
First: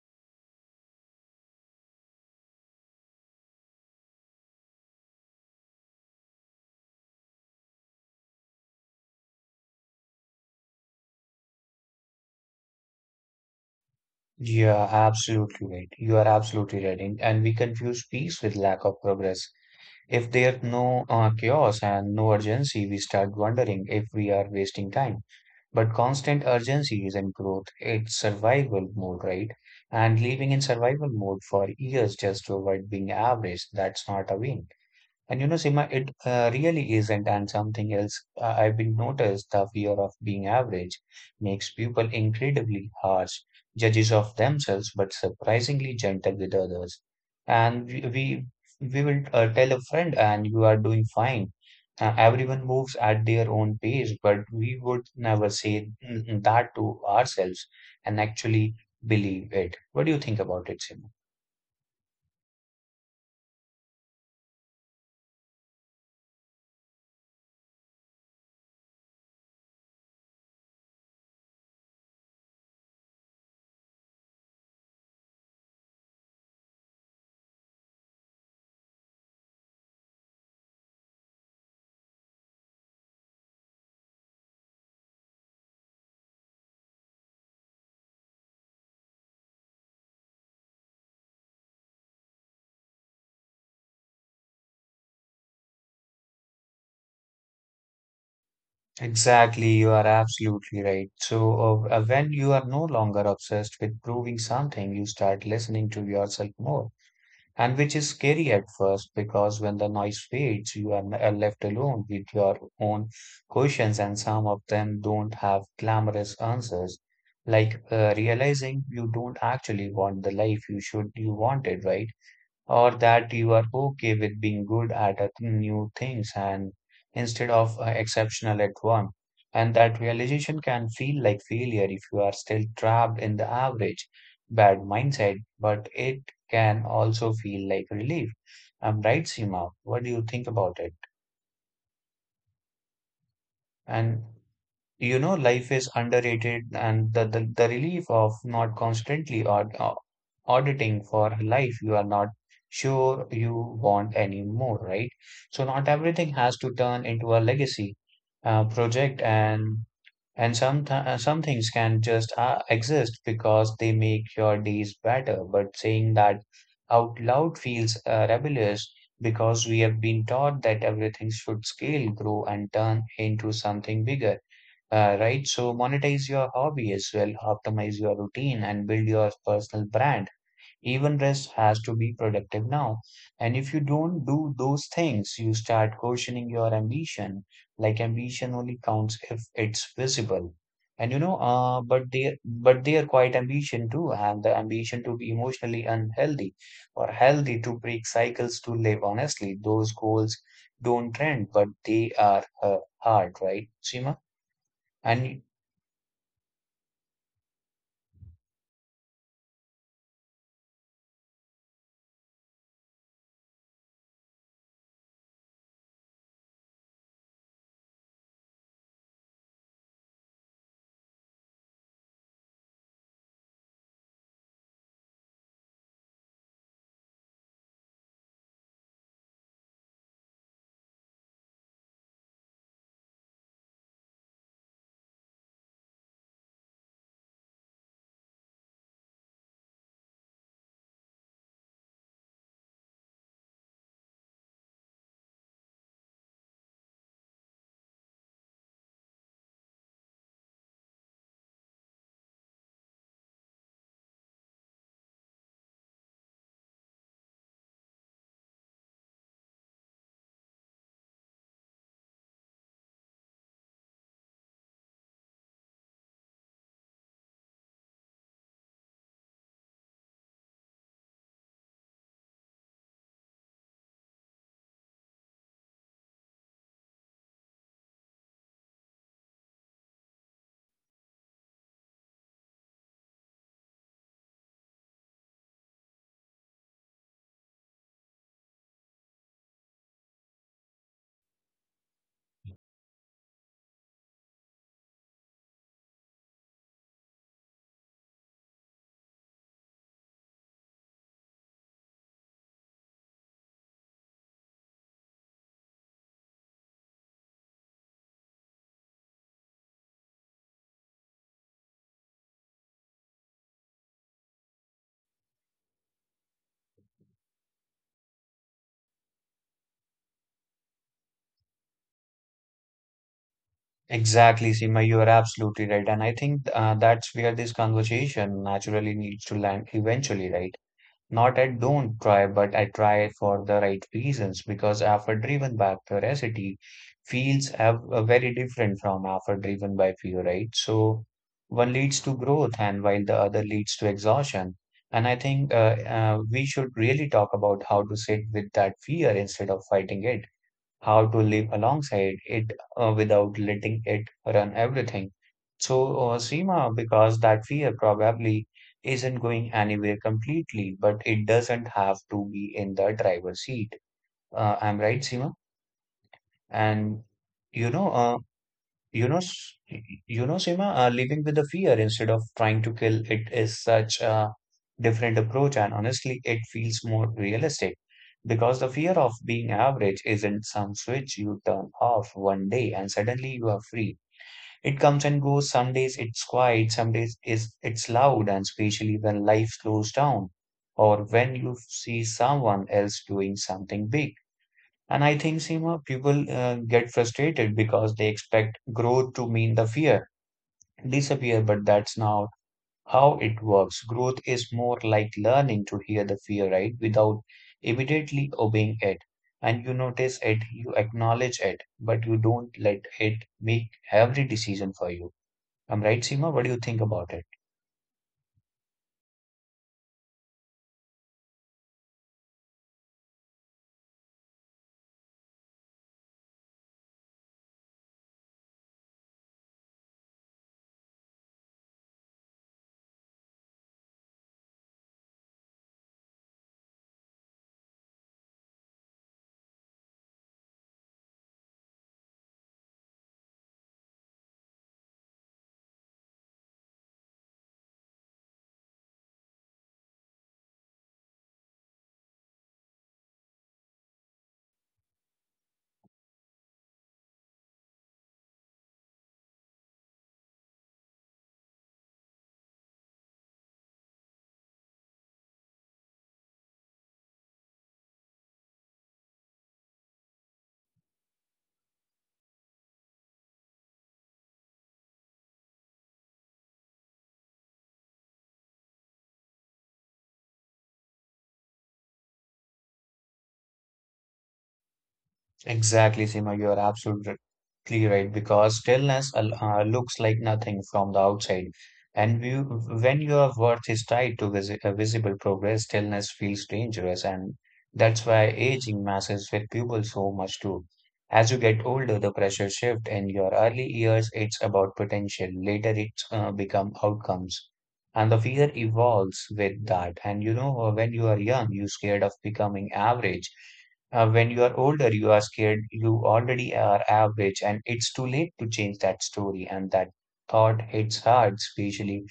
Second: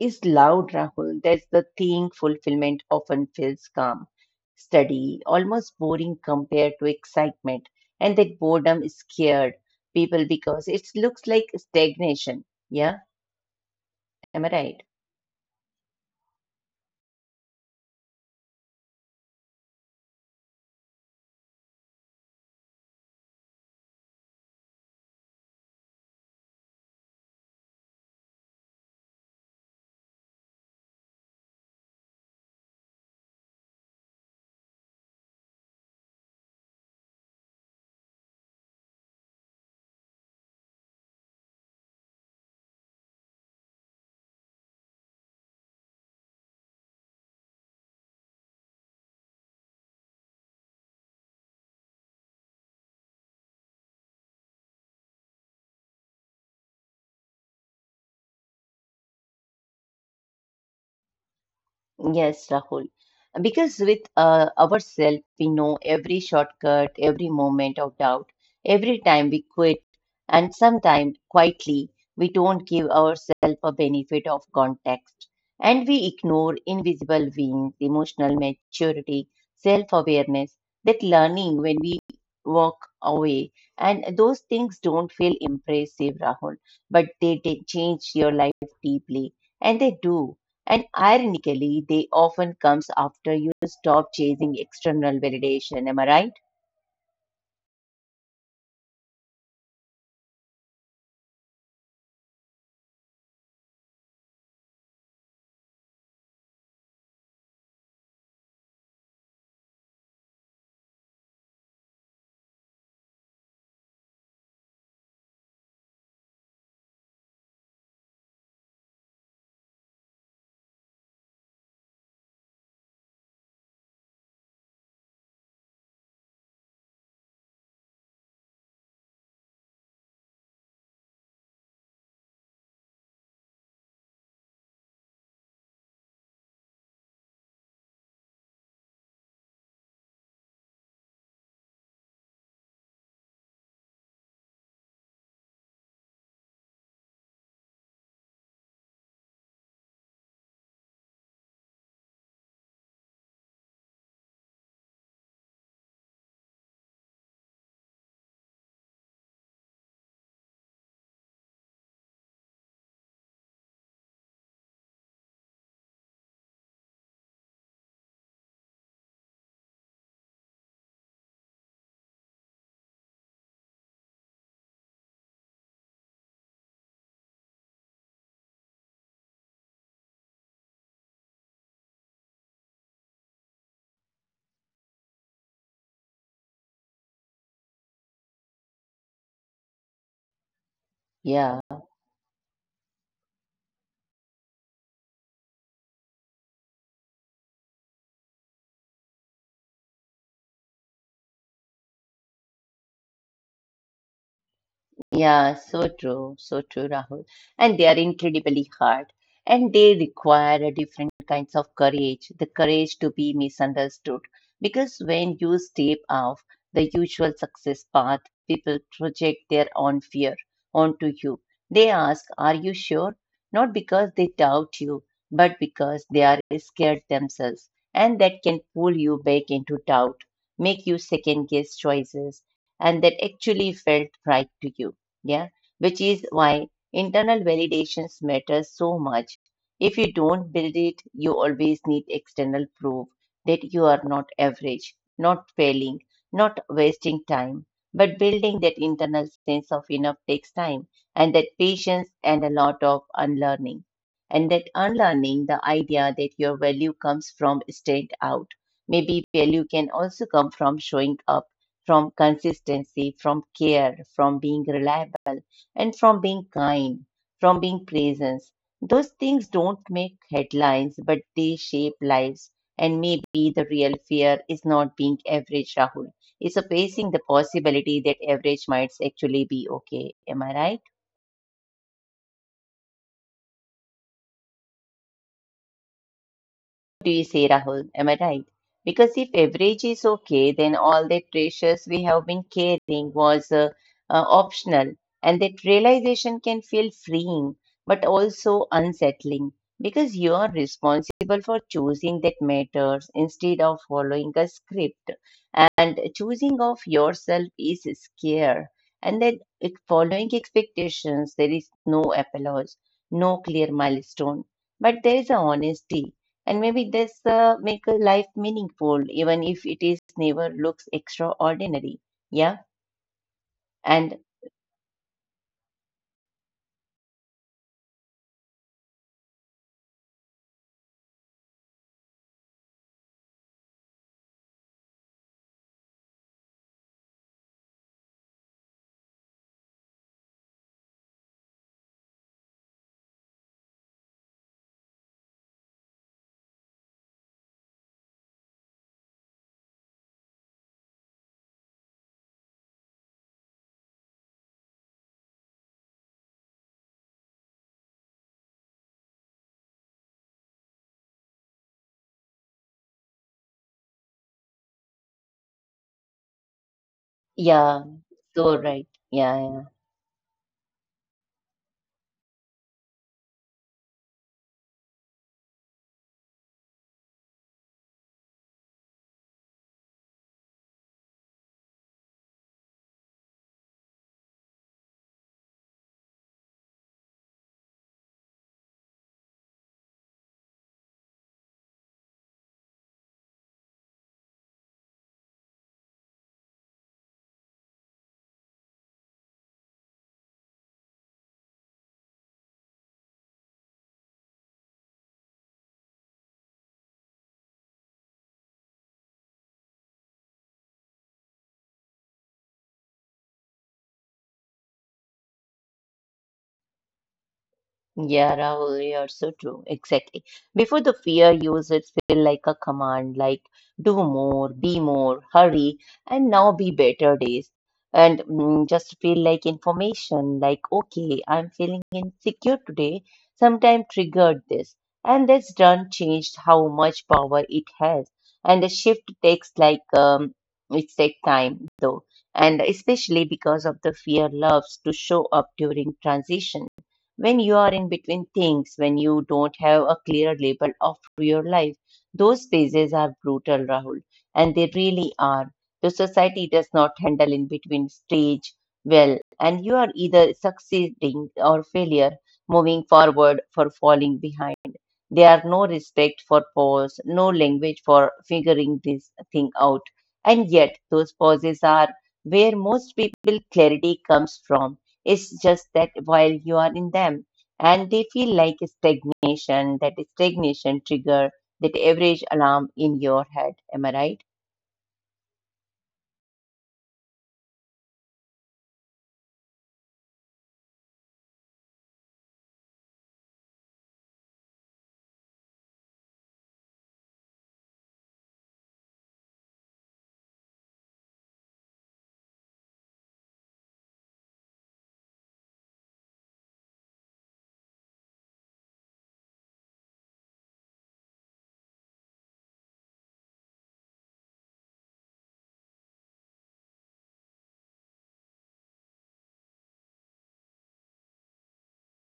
Speaker 1: is loud, Rahul. That's the thing, fulfillment often feels calm, steady, almost boring compared to excitement. And that boredom scared people because it looks like stagnation. Yeah, am I
Speaker 2: You
Speaker 1: right?
Speaker 2: are absolutely right. You are absolutely right. And we confuse peace with lack of progress. If there's no chaos and no urgency, we start wondering if we are wasting time. But constant urgency isn't growth, it's survival mode, right? And living in survival mode for years just to avoid being average, that's not a win. And you know, Sima, it really isn't. And something else I've been noticed the fear of being average makes people incredibly harsh, judges of themselves, but surprisingly gentle with others. And we will tell a friend, and you are doing fine. Everyone moves at their own pace, but we would never say that to ourselves and actually believe it. What do you think about it, Sima?
Speaker 1: Yes, Rahul. Because with ourselves, we know every shortcut, every moment of doubt, every time we quit, and sometimes quietly, we don't give ourselves a benefit of context. And we ignore invisible wins, emotional maturity, self awareness, that learning when we walk away. And those things don't feel impressive, Rahul, but they change your life deeply. And they do. And ironically, they often comes after you stop chasing external validation. Am I right?
Speaker 2: Exactly, you are absolutely right. So when you are no longer obsessed with proving something, you start listening to yourself more, and which is scary at first because when the noise fades, you are left alone with your own questions, and some of them don't have glamorous answers, like realizing you don't actually want the life you wanted, right? Or that you are okay with being good at a new things and instead of exceptional at one, and that realization can feel like failure if you are still trapped in the average bad mindset, but it can also feel like relief. I'm right, Seema? What do you think about it? And you know, life is underrated and the relief of not constantly auditing for a life you are not sure you want anymore, right? So not everything has to turn into a legacy project, and some some things can just exist because they make your days better, but saying that out loud feels rebellious because we have been taught that everything should scale grow and turn into something bigger, right? So monetize your hobby as well, optimize your routine, and build your personal brand. Even rest has to be productive now. And if you don't do those things, you start questioning your ambition. Like ambition only counts if it's visible. And you know,
Speaker 1: Yeah.
Speaker 2: but they are quite ambition too, and the ambition to be emotionally unhealthy or healthy to break cycles to live honestly. Those goals don't trend, but they are hard, right, Seema? And
Speaker 1: Yeah, so true, Rahul. And they are incredibly hard and they require a different kinds of courage, the courage to be misunderstood. Because when you step off the usual success path, people project their own fear onto you. They ask, "Are you sure?" Not because they doubt you, but because they are scared themselves. And that can pull you back into doubt, make you second guess choices, and that actually felt right to you. Yeah. Which is why internal validations matter so much. If you don't build it, you always need external proof that you are not average, not failing, not wasting time. But building that internal sense of enough takes time and that patience and a lot of unlearning. And that unlearning the idea that your value comes from straight out, maybe value can also come from showing up, from consistency, from care, from being reliable, and from being kind, from being presence. Those things don't make headlines, but they shape lives. And maybe the real fear is not being average, Rahul. It's facing the possibility that average might actually be okay. Am I right? Do you say, Rahul? Am I right? Because if average is okay, then all that pressures we have been carrying was optional, and that realization can feel freeing but also unsettling because you are responsible for choosing that matters instead of following a script, and choosing of yourself is scare, and then it, following expectations there is no applause, no clear milestone, but there is a honesty and maybe this make a life meaningful even if it is never looks extraordinary. Yeah. And
Speaker 2: exactly, Seema, you are absolutely right. And I think that's where this conversation naturally needs to land eventually, right? Not I don't try, but I try for the right reasons because effort driven by curiosity feels have, very different from effort driven by fear, right? So one leads to growth and while the other leads to exhaustion. And I think we should really talk about how to sit with that fear instead of fighting it, how to live alongside it without letting it run everything. So, Seema, because that fear probably isn't going anywhere completely, but it doesn't have to be in the driver's seat. I'm right, Seema? And you
Speaker 1: yeah,
Speaker 2: know,
Speaker 1: so right.
Speaker 2: you know,
Speaker 1: Yeah, yeah.
Speaker 2: s- you know, Seema, living with the fear instead of trying to kill it is such a different approach, and honestly, it feels more realistic because the fear of being average isn't some switch you turn off one day and suddenly you are free. It comes and goes. Some days it's quiet, some days is it's loud, and especially when life slows down or when you see someone else doing something big. And I think, Seema, people get frustrated because they expect growth to mean the fear disappear, but that's now how it works. Growth is more like learning to hear the fear, right? Without immediately obeying it. And you notice it, you acknowledge it, but you don't let it make every decision for you. I'm right, Seema? What do you think about it?
Speaker 1: Yeah, Rahul, you're so true. Exactly. Before the fear used it feel like a command, like do more, be more, hurry, and now be better days. And just feel like information, like, okay, I'm feeling insecure today, sometime triggered this. And that's done changed how much power it has. And the shift takes like, it takes time though. And especially because of the fear loves to show up during transition when you are in between things, when you don't have a clear label of your life, those phases are brutal, Rahul, and they really are. The society does not handle in between stage well, and you are either succeeding or failure, moving forward for falling behind. There are no respect for pause, no language for figuring this thing out. And yet, those pauses are where most people clarity comes from. It's just that while you are in them, and they feel like a stagnation, that stagnation trigger that average alarm in your head. Am I right?
Speaker 2: Exactly, Seema, you are absolutely right because stillness looks like nothing from the outside. And we, when your worth is tied to visible progress, stillness feels dangerous. And that's why aging messes with people so much too. As you get older, the pressure shift. In your early years, it's about potential. Later, it's become outcomes. And the fear evolves with that. And you know, when you are young, you're scared of becoming average, when you are older, you are scared, you already are average, and it's too late to change that story. And that thought hits hard, especially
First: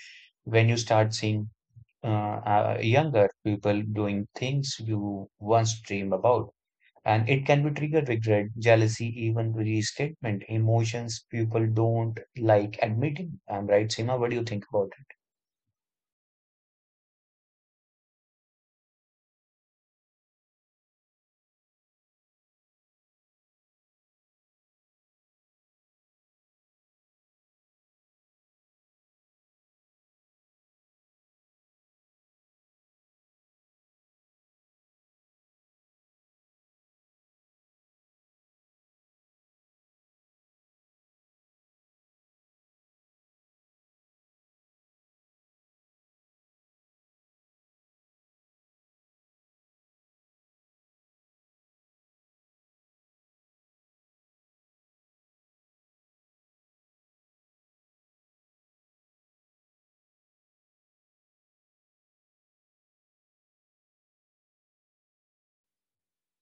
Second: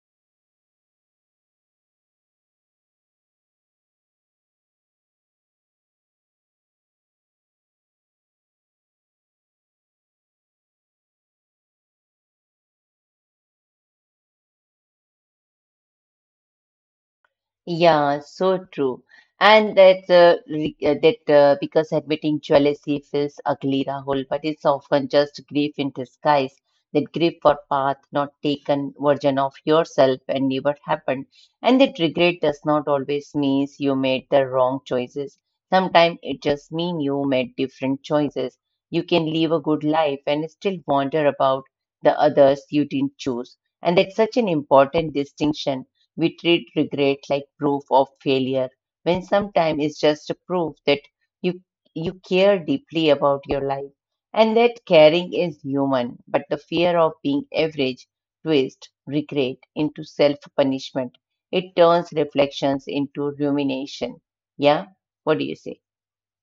Speaker 2: when you start seeing younger people doing things you once dreamed about. And it can be trigger regret, jealousy, even resentment, emotions people don't like admitting. I'm right, Seema? What do you think about it?
Speaker 1: Yeah, so true. And that re- that because admitting jealousy feels ugly, Rahul, but it's often just grief in disguise. That grief for path not taken version of yourself and never happened. And that regret does not always means you made the wrong choices. Sometimes it just mean you made different choices. You can live a good life and still wonder about the others you didn't choose. And that's such an important distinction. We treat regret like proof of failure, when sometimes it's just a proof that you you care deeply about your life and that caring is human. But the fear of being average twists regret into self-punishment. It turns reflections into rumination. Yeah, what do you say?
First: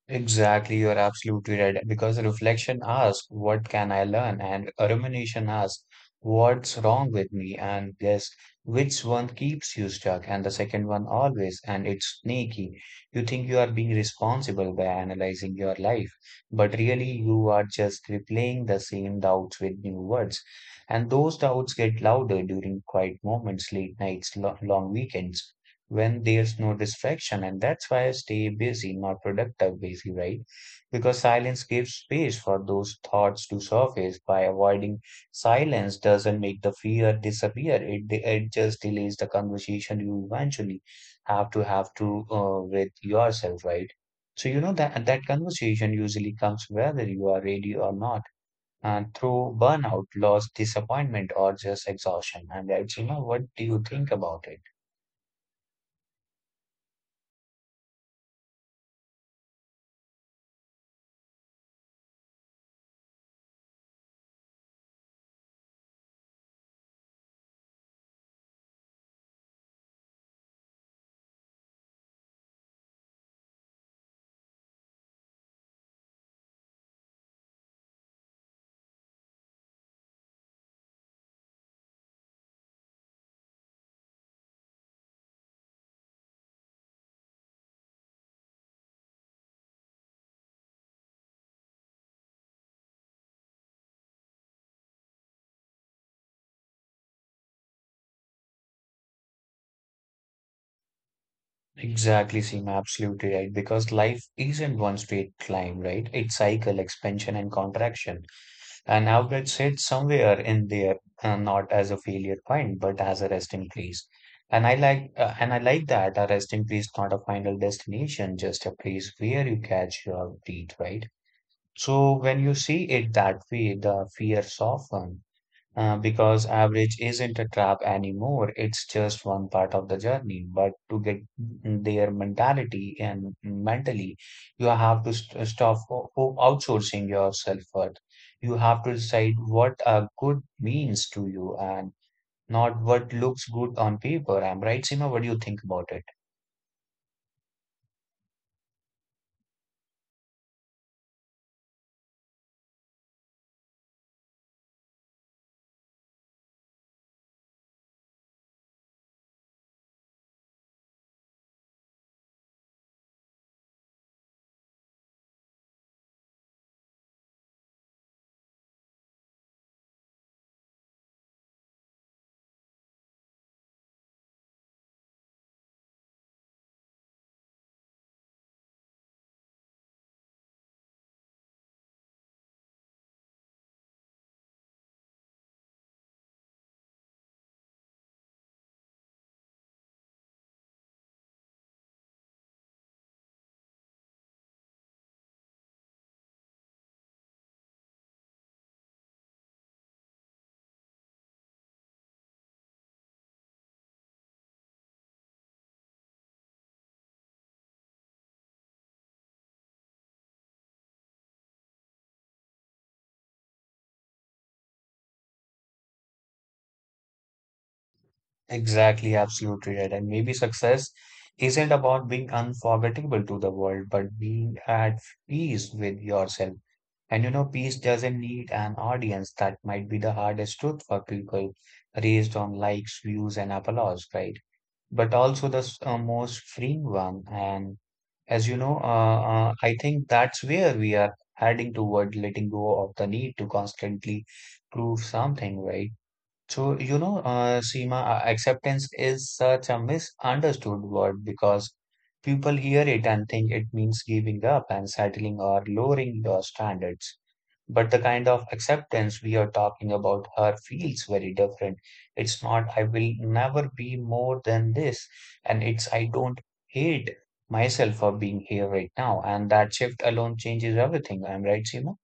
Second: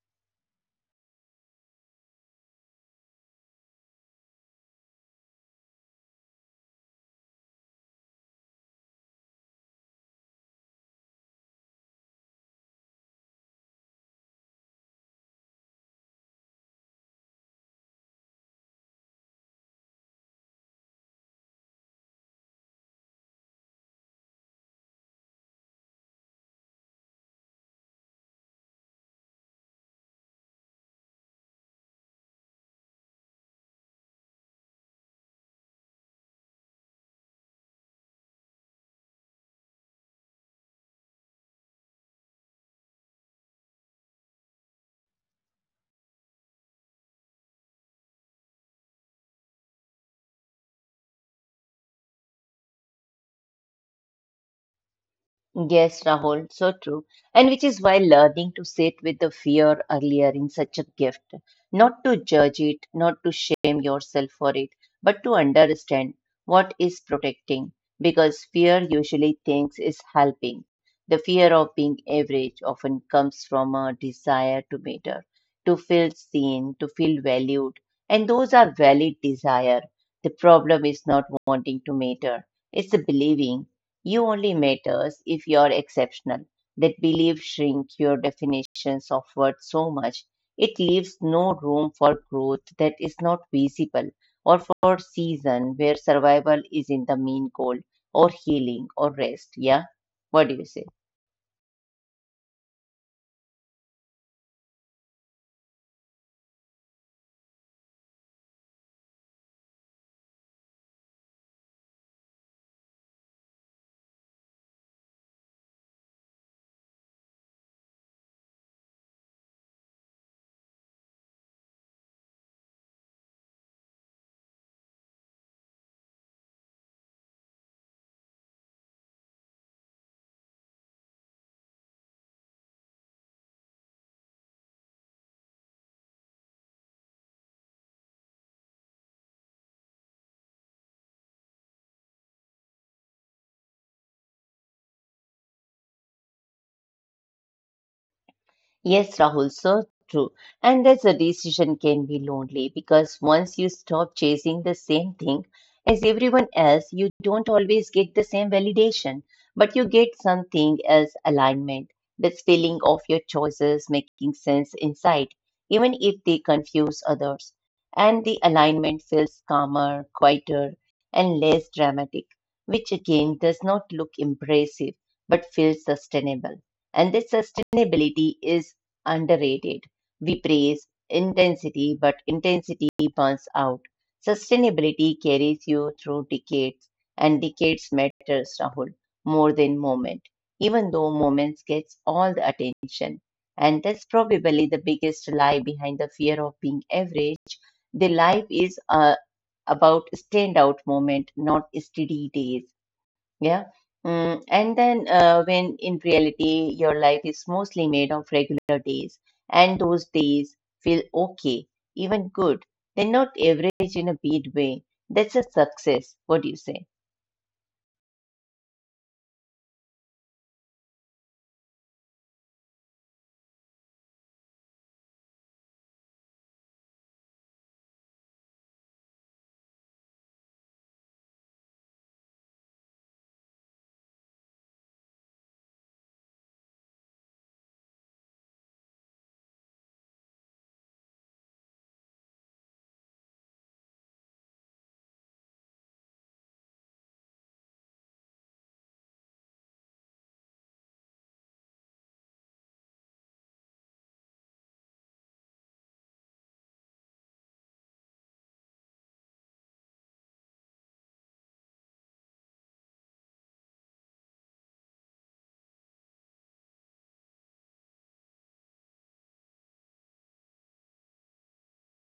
Speaker 2: Exactly, you are absolutely right. Because reflection asks, what can I learn? And rumination asks, what's wrong with me? And yes, which one keeps you stuck? And the second one always. And it's sneaky. You think you are being responsible by analyzing your life, but really you are just replaying the same doubts with new words. And those doubts get louder during quiet moments, late nights, lo long weekends when there's no distraction. And that's why I stay busy, not productive busy, right? Because silence gives space for those thoughts to surface. By avoiding silence doesn't make the fear disappear. It just delays the conversation you eventually have to with yourself, right? So you know that conversation usually comes whether you are ready or not, and through burnout, loss, disappointment, or just exhaustion. And I, Seema, what do you think about it?
Speaker 1: Yes, Rahul, so true. And which is why learning to sit with the fear earlier in such a gift, not to judge it, not to shame yourself for it, but to understand what is protecting. Because fear usually thinks is helping. The fear of being average often comes from a desire to matter, to feel seen, to feel valued. And those are valid desire. The problem is not wanting to matter. It's the believing. You only matters if you're exceptional. That belief shrink your definitions of worth so much it leaves no room for growth that is not visible or for season where survival is in the mean goal or healing or rest. Yeah. What do you say?
Speaker 2: Exactly, Seem, absolutely right. Because life isn't one straight climb, right? It's cycle, expansion, and contraction. And outlet said somewhere in there, not as a failure point, but as a resting place. And and I like that a resting place, not a final destination, just a place where you catch your breath, right? So when you see it that way, the fear softens because average isn't a trap anymore. It's just one part of the journey. But to get their mentality and mentally, you have to st stop outsourcing your self-worth. You have to decide what a good means to you and not what looks good on paper. I'm right, Seema? What do you think about it?
Speaker 1: Yes, Rahul, so true. And that's a decision can be lonely because once you stop chasing the same thing as everyone else, you don't always get the same validation, but you get something as alignment, this feeling of your choices making sense inside, even if they confuse others. And the alignment feels calmer, quieter, and less dramatic, which again does not look impressive but feels sustainable. And this sustainability is underrated. We praise intensity, but intensity burns out. Sustainability carries you through decades, and decades matters, Rahul, more than moment. Even though moments gets all the attention, and that's probably the biggest lie behind the fear of being average. The life is about standout moment, not steady days. Yeah. When in reality, your life is mostly made of regular days, and those days feel okay, even good. They're not average in a bad way. That's a success. What do you say?
Speaker 2: Exactly, absolutely right. And maybe success isn't about being unforgettable to the world, but being at peace with yourself. And you know, peace doesn't need an audience. That might be the hardest truth for people raised on likes, views, and applause, right? But also the most freeing one. And as you know, I think that's where we are heading toward letting go of the need to constantly prove something, right? So, Seema, acceptance is such a misunderstood word because people hear it and think it means giving up and settling or lowering your standards. But the kind of acceptance we are talking about her feels very different. It's not, I will never be more than this. And it's, I don't hate myself for being here right now. And that shift alone changes everything. I'm right, Seema?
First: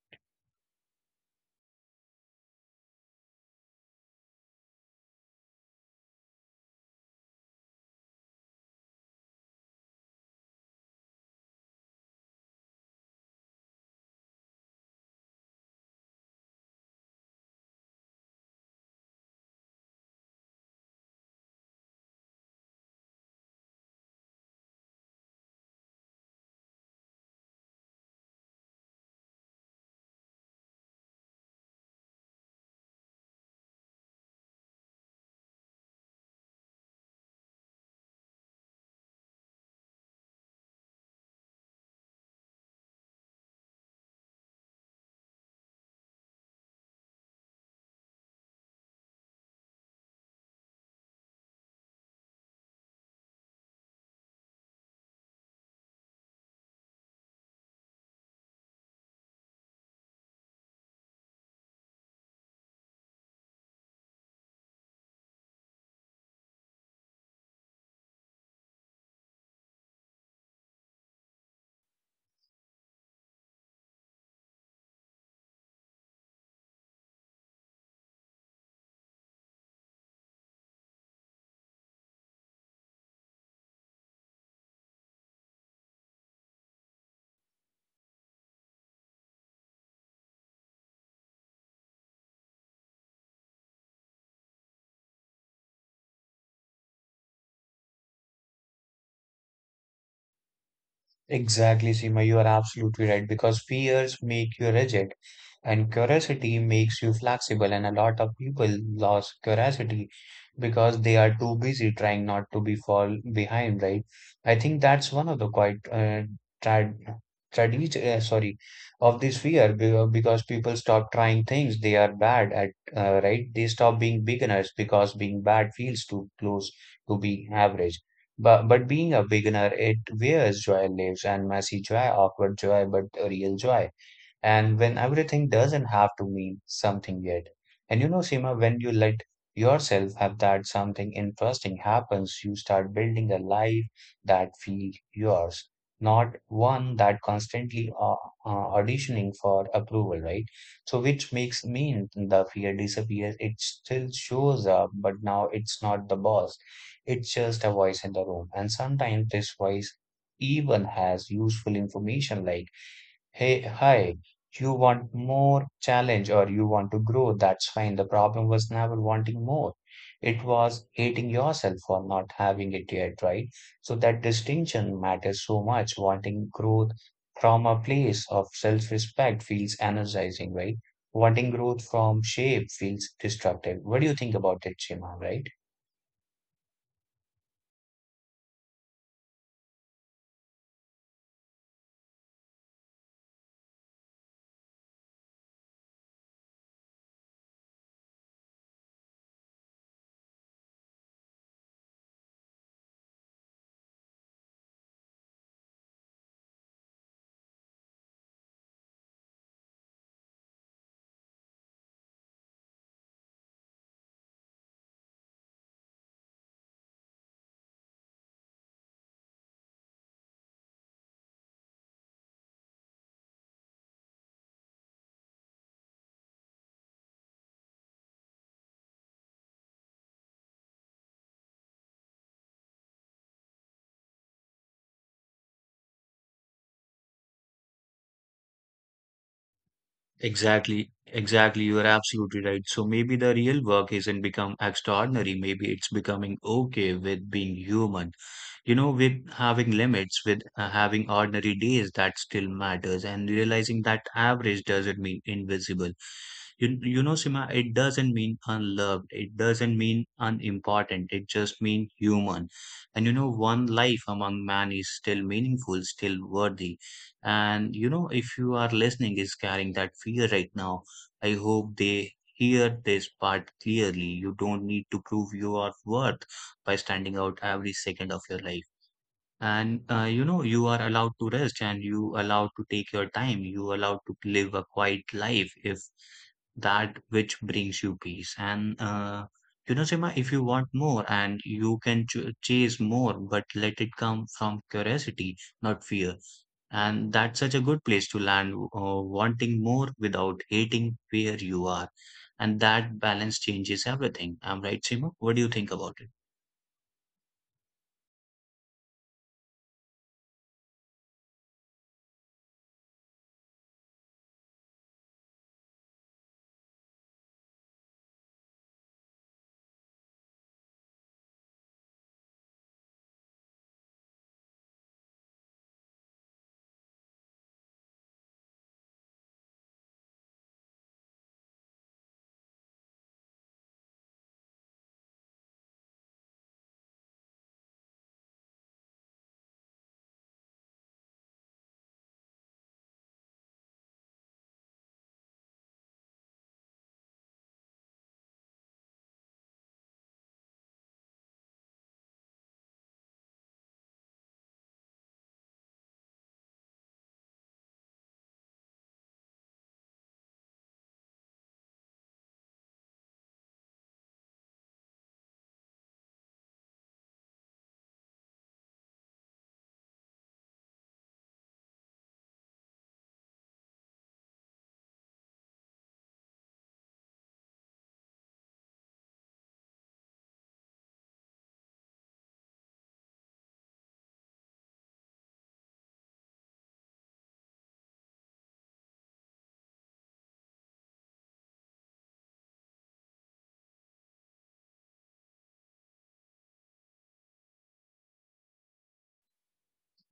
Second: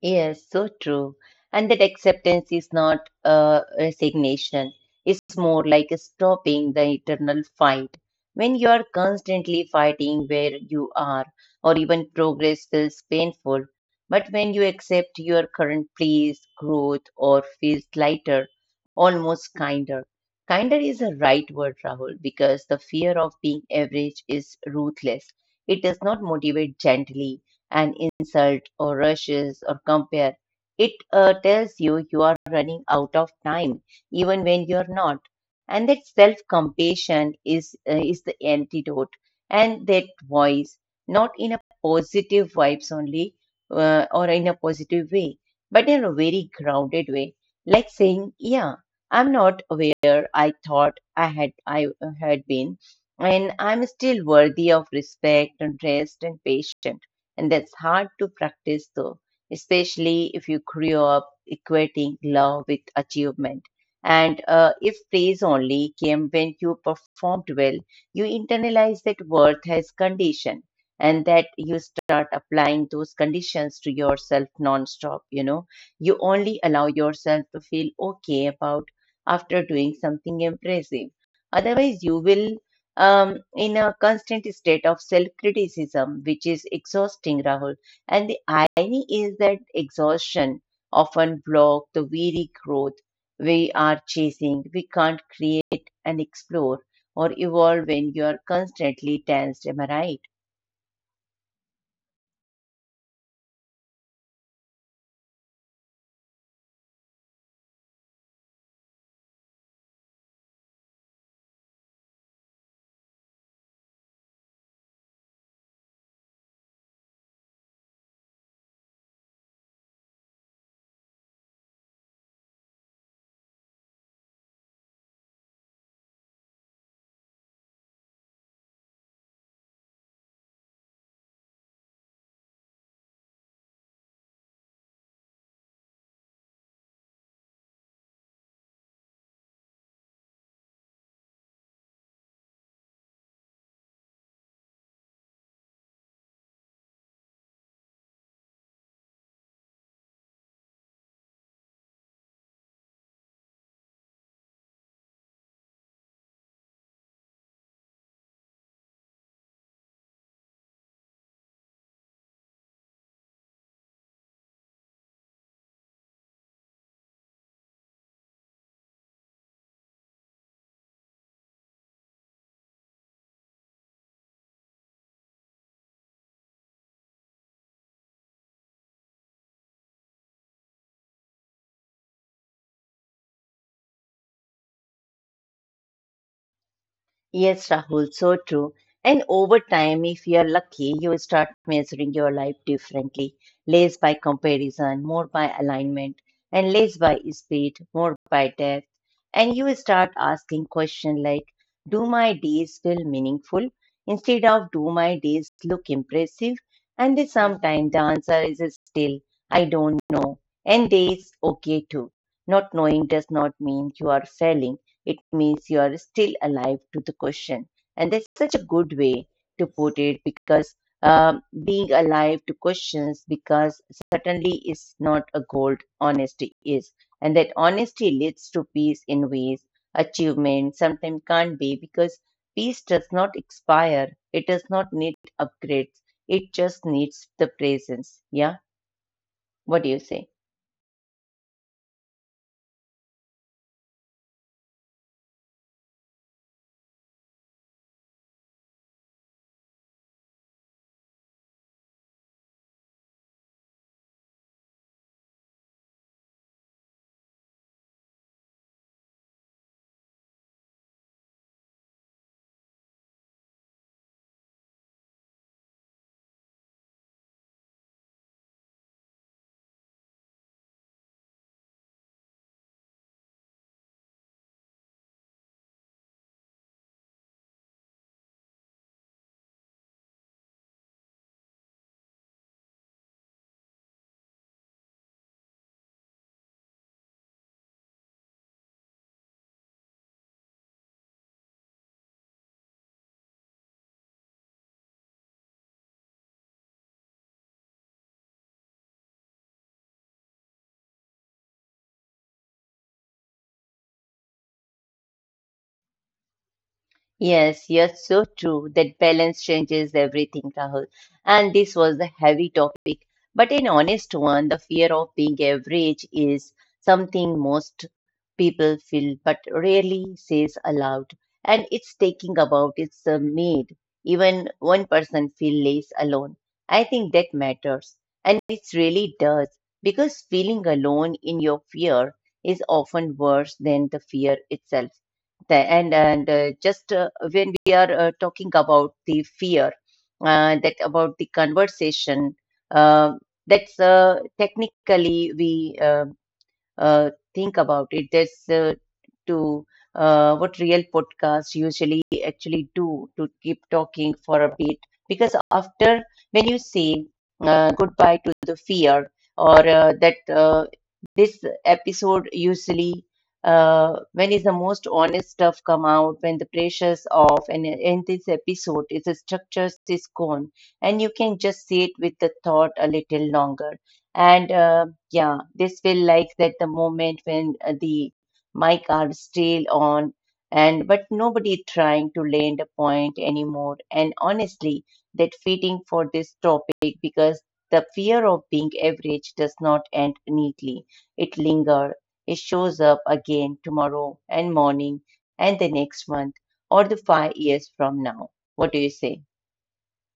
Speaker 1: Yes, so true. And that acceptance is not a resignation. It's more like stopping the eternal fight. When you are constantly fighting where you are, or even progress feels painful, but when you accept your current place, growth, or feels lighter, almost kinder. Kinder is a right word, Rahul, because the fear of being average is ruthless. It does not motivate gently an insult or rushes or compare. It tells you you are running out of time, even when you're not. And that self compassion is the antidote. And that voice, not in a positive vibes only or in a positive way, but in a very grounded way, like saying, "Yeah, I'm not where I thought I had, I had been and I'm still worthy of respect and rest and patience." And that's hard to practice though, especially if you grew up equating love with achievement. And if praise only came when you performed well, you internalize that worth as condition and that you start applying those conditions to yourself nonstop. You know, you only allow yourself to feel okay about after doing something impressive. Otherwise, you will in a constant state of self criticism, which is exhausting, Rahul. And the irony is that exhaustion often blocks the very growth we are chasing. We can't create and explore or evolve when you are constantly tensed. Am I right?
Speaker 2: Exactly, Seema, you are absolutely right because fears make you rigid and curiosity makes you flexible. And a lot of people lose curiosity because they are too busy trying not to be fall behind, right? I think that's one of the quite trad tragedy, sorry, of this fear, because people stop trying things they are bad at, right? They stop being beginners because being bad feels too close to be average. But being a beginner, it wears joy lives and messy joy, awkward joy, but a real joy and when everything doesn't have to mean something yet. And you know, Seema, when you let yourself have that something interesting happens, you start building a life that feels yours, not one that constantly auditioning for approval, right? So, which makes mean the fear disappears. It still shows up, but now it's not the boss. It's just a voice in the room. And sometimes this voice even has useful information like, hey, hi, you want more challenge or you want to grow, that's fine. The problem was never wanting more. It was hating yourself for not having it yet, right? So that distinction matters so much. Wanting growth from a place of self-respect feels energizing, right? Wanting growth from shape feels destructive. What do you think about it, Shima, right?
Speaker 1: Yes, Rahul, so true. And over time, if you're lucky, you start measuring your life differently. Less by comparison, more by alignment, and less by speed, more by depth. And you start asking questions like, do my days feel meaningful? Instead of, do my days look impressive? And then sometimes the answer is still, I don't know. And that's okay too. Not knowing does not mean you are failing. It means you are still alive to the question. And that's such a good way to put it because being alive to questions because certainly is not a goal, honesty is. And that honesty leads to peace in ways achievement sometimes can't be because peace does not expire, it does not need upgrades, it just needs the presence. Yeah, what do you say?
Speaker 2: Exactly, exactly. You are absolutely right. So maybe the real work isn't become extraordinary. Maybe it's becoming okay with being human. You know, with having limits, with having ordinary days that still matters, and realizing that average doesn't mean invisible. You know, Sima, it doesn't mean unloved. It doesn't mean unimportant. It just means human. And you know, one life among man is still meaningful, still worthy. And you know, if you are listening, is carrying that fear right now, I hope they hear this part clearly. You don't need to prove you are worth by standing out every second of your life. And you know, you are allowed to rest and you allowed to take your time. You allowed to live a quiet life if that which brings you peace. And you know, Sima, if you want more and you can ch chase more, but let it come from curiosity, not fear. And that's such a good place to land, wanting more without hating where you are. And that balance changes everything. I'm right, Seema? What do you think about it?
Speaker 1: Yes, you're so true. That balance changes everything, Rahul. And this was the heavy topic, but an honest one. The fear of being average is something most people feel but rarely says aloud. And it's taking about it's made even one person feel less alone. I think that matters. And it really does because feeling alone in your fear is often worse than the fear itself the- and just when we are talking about the fear that about the conversation uh, that's technically we think about it. That's to what real podcasts usually actually do to keep talking for a bit. Because after when you say goodbye to the fear or that this episode usually when is the most honest stuff come out when the pressure's off and in this episode is the structures is gone and you can just sit with the thought a little longer and yeah, this will like that the moment when the mic are still on and but nobody trying to land a point anymore. And honestly, that fitting for this topic because the fear of being average does not end neatly. It linger. It shows up again tomorrow and morning and the next month or the 5 years from now. What do you say?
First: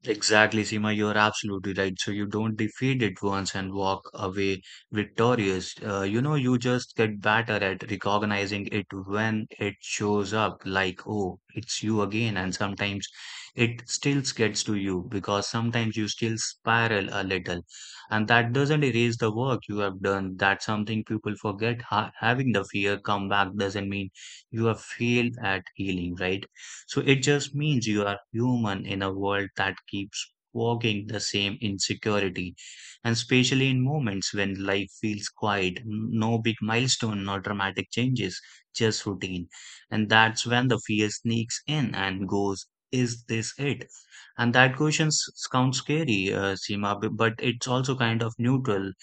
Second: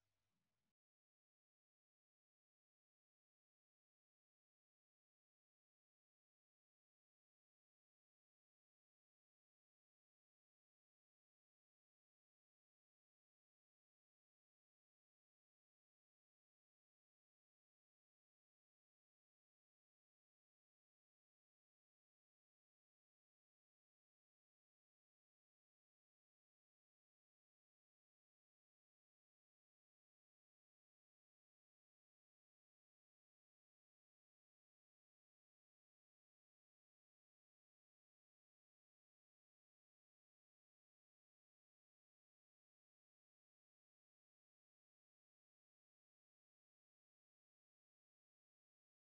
Speaker 2: Exactly, Seema, you are absolutely right. So you don't defeat it once and walk away victorious. You know, you just get better at recognizing it when it shows up, like, oh, it's you again. And sometimes it still gets to you because sometimes you still spiral a little. And that doesn't erase the work you have done. That's something people forget. Ha having the fear come back doesn't mean you have failed at healing, right? So it just means you are human in a world that keeps walking the same insecurity. And especially in moments when life feels quiet, no big milestone, no dramatic changes, just routine. And that's when the fear sneaks in and goes, is this it? And that question sounds scary, Seema, but it's also kind of neutral.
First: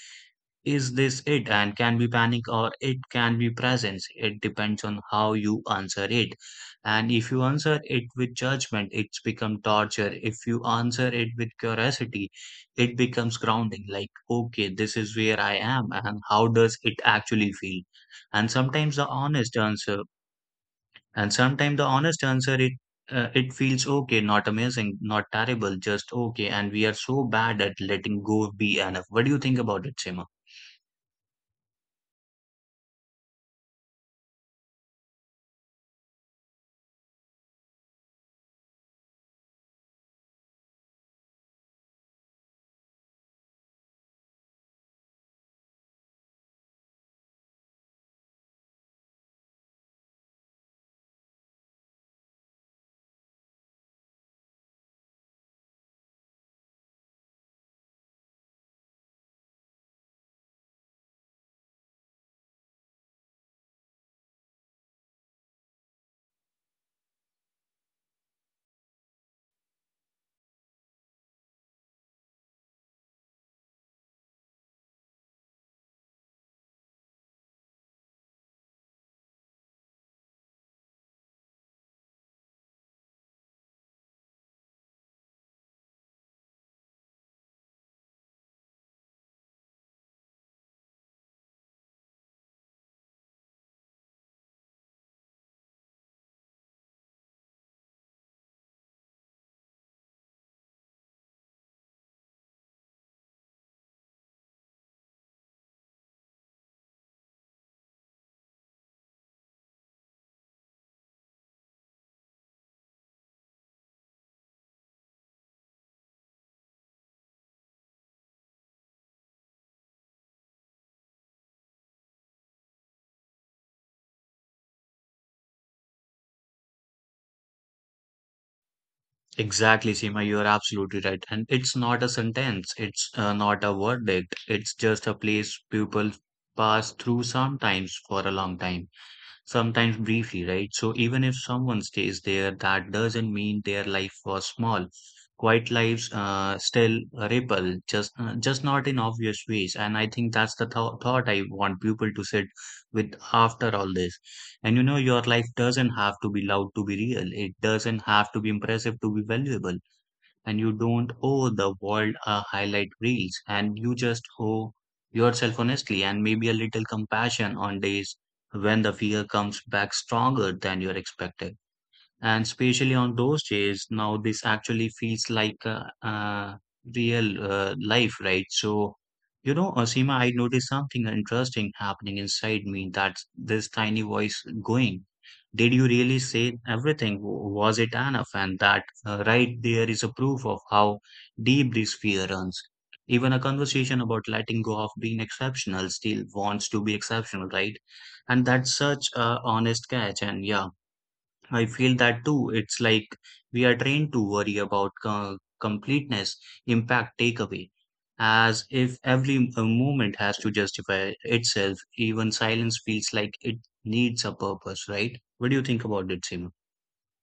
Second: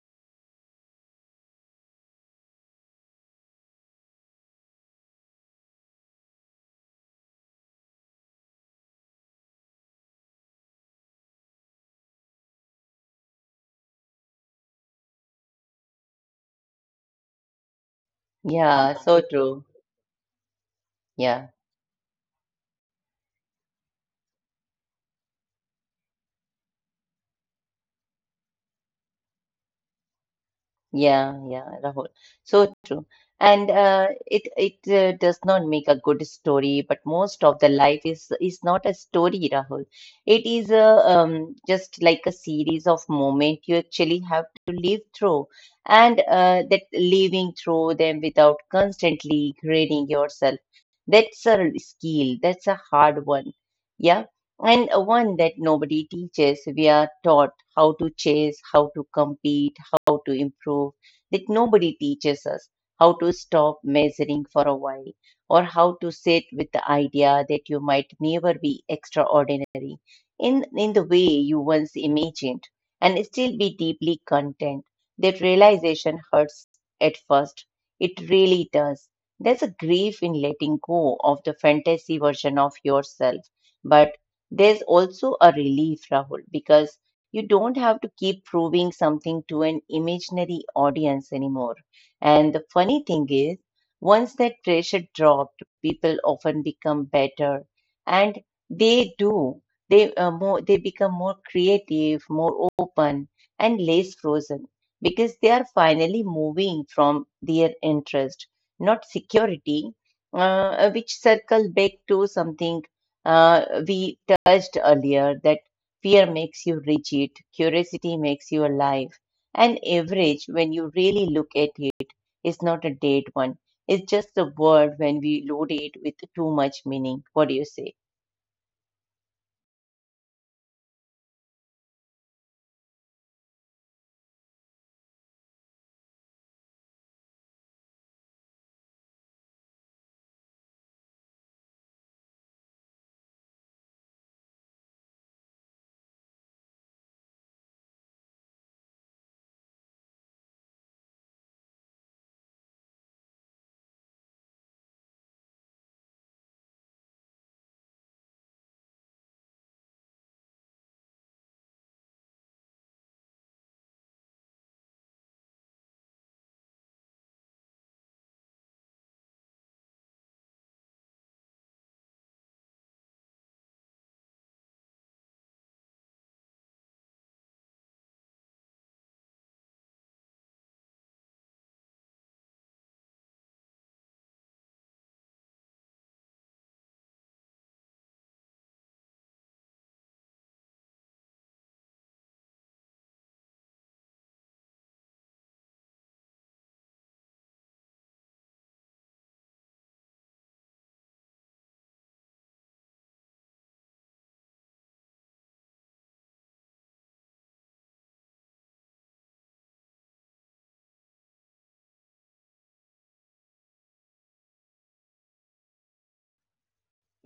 Speaker 2: Is this it? And can be panic, or it can be presence. It depends on how you answer it. And if you answer it with judgment, it's become torture. If you answer it with curiosity, it becomes grounding, like, okay, this is where I am and how does it actually feel? And
Speaker 1: Yeah,
Speaker 2: sometimes the
Speaker 1: so
Speaker 2: honest
Speaker 1: true.
Speaker 2: answer and
Speaker 1: Yeah.
Speaker 2: sometimes the honest answer it it feels okay, not amazing, not terrible, just okay, and we are so bad at letting go be enough. What do you think about it, Seema?
Speaker 1: Yeah, Rahul. So true. And it does not make a good story, but most of the life is not a story, Rahul. It is a just like a series of moments you actually have to live through, and that living through them without constantly grading yourself. That's a skill. That's a hard one. Yeah, and one that nobody teaches. We are taught how to chase, how to compete, how to improve that nobody teaches us, how to stop measuring for a while, or how to sit with the idea that you might never be extraordinary in the way you once imagined and still be deeply content. That realization hurts at first. It really does. There's a grief in letting go of the fantasy version of yourself, but there's also a relief, Rahul, because you don't have to keep proving something to an imaginary audience anymore. And the funny thing is, once that pressure dropped, people often become better, and they do. They become more creative, more open, and less frozen because they are finally moving from their interest, not security, which circle back to something we touched earlier that fear makes you rigid, curiosity makes you alive, and average, when you really look at it, is not a dead one. It's just the word when we load it with too much meaning. What do you say?
Speaker 2: Exactly, Seema, you are absolutely right. And it's not a sentence, it's not a verdict, it's just a place people pass through, sometimes for a long time, sometimes briefly, right? So even if someone stays there, that doesn't mean their life was small. Quiet lives still ripple, just not in obvious ways. And I think that's the th thought I want people to sit with after all this. And you know, your life doesn't have to be loud to be real. It doesn't have to be impressive to be valuable, and you don't owe the world a highlight reels, and you just owe yourself honestly, and maybe a little compassion on days when the fear comes back stronger than you're expected, and especially on those days. Now this actually feels like real life, right? So, you know, Asima, I noticed something interesting happening inside me, that this tiny voice going, did you really say everything? Was it enough? And that right there is a proof of how deep this fear runs. Even a conversation about letting go of being exceptional still wants to be exceptional, right? And that's such a honest catch. And yeah, I feel that too. It's like we are trained to worry about completeness, impact, takeaway, as if every moment has to justify itself. Even silence feels like it needs a purpose, right? What do you think about it, Seema?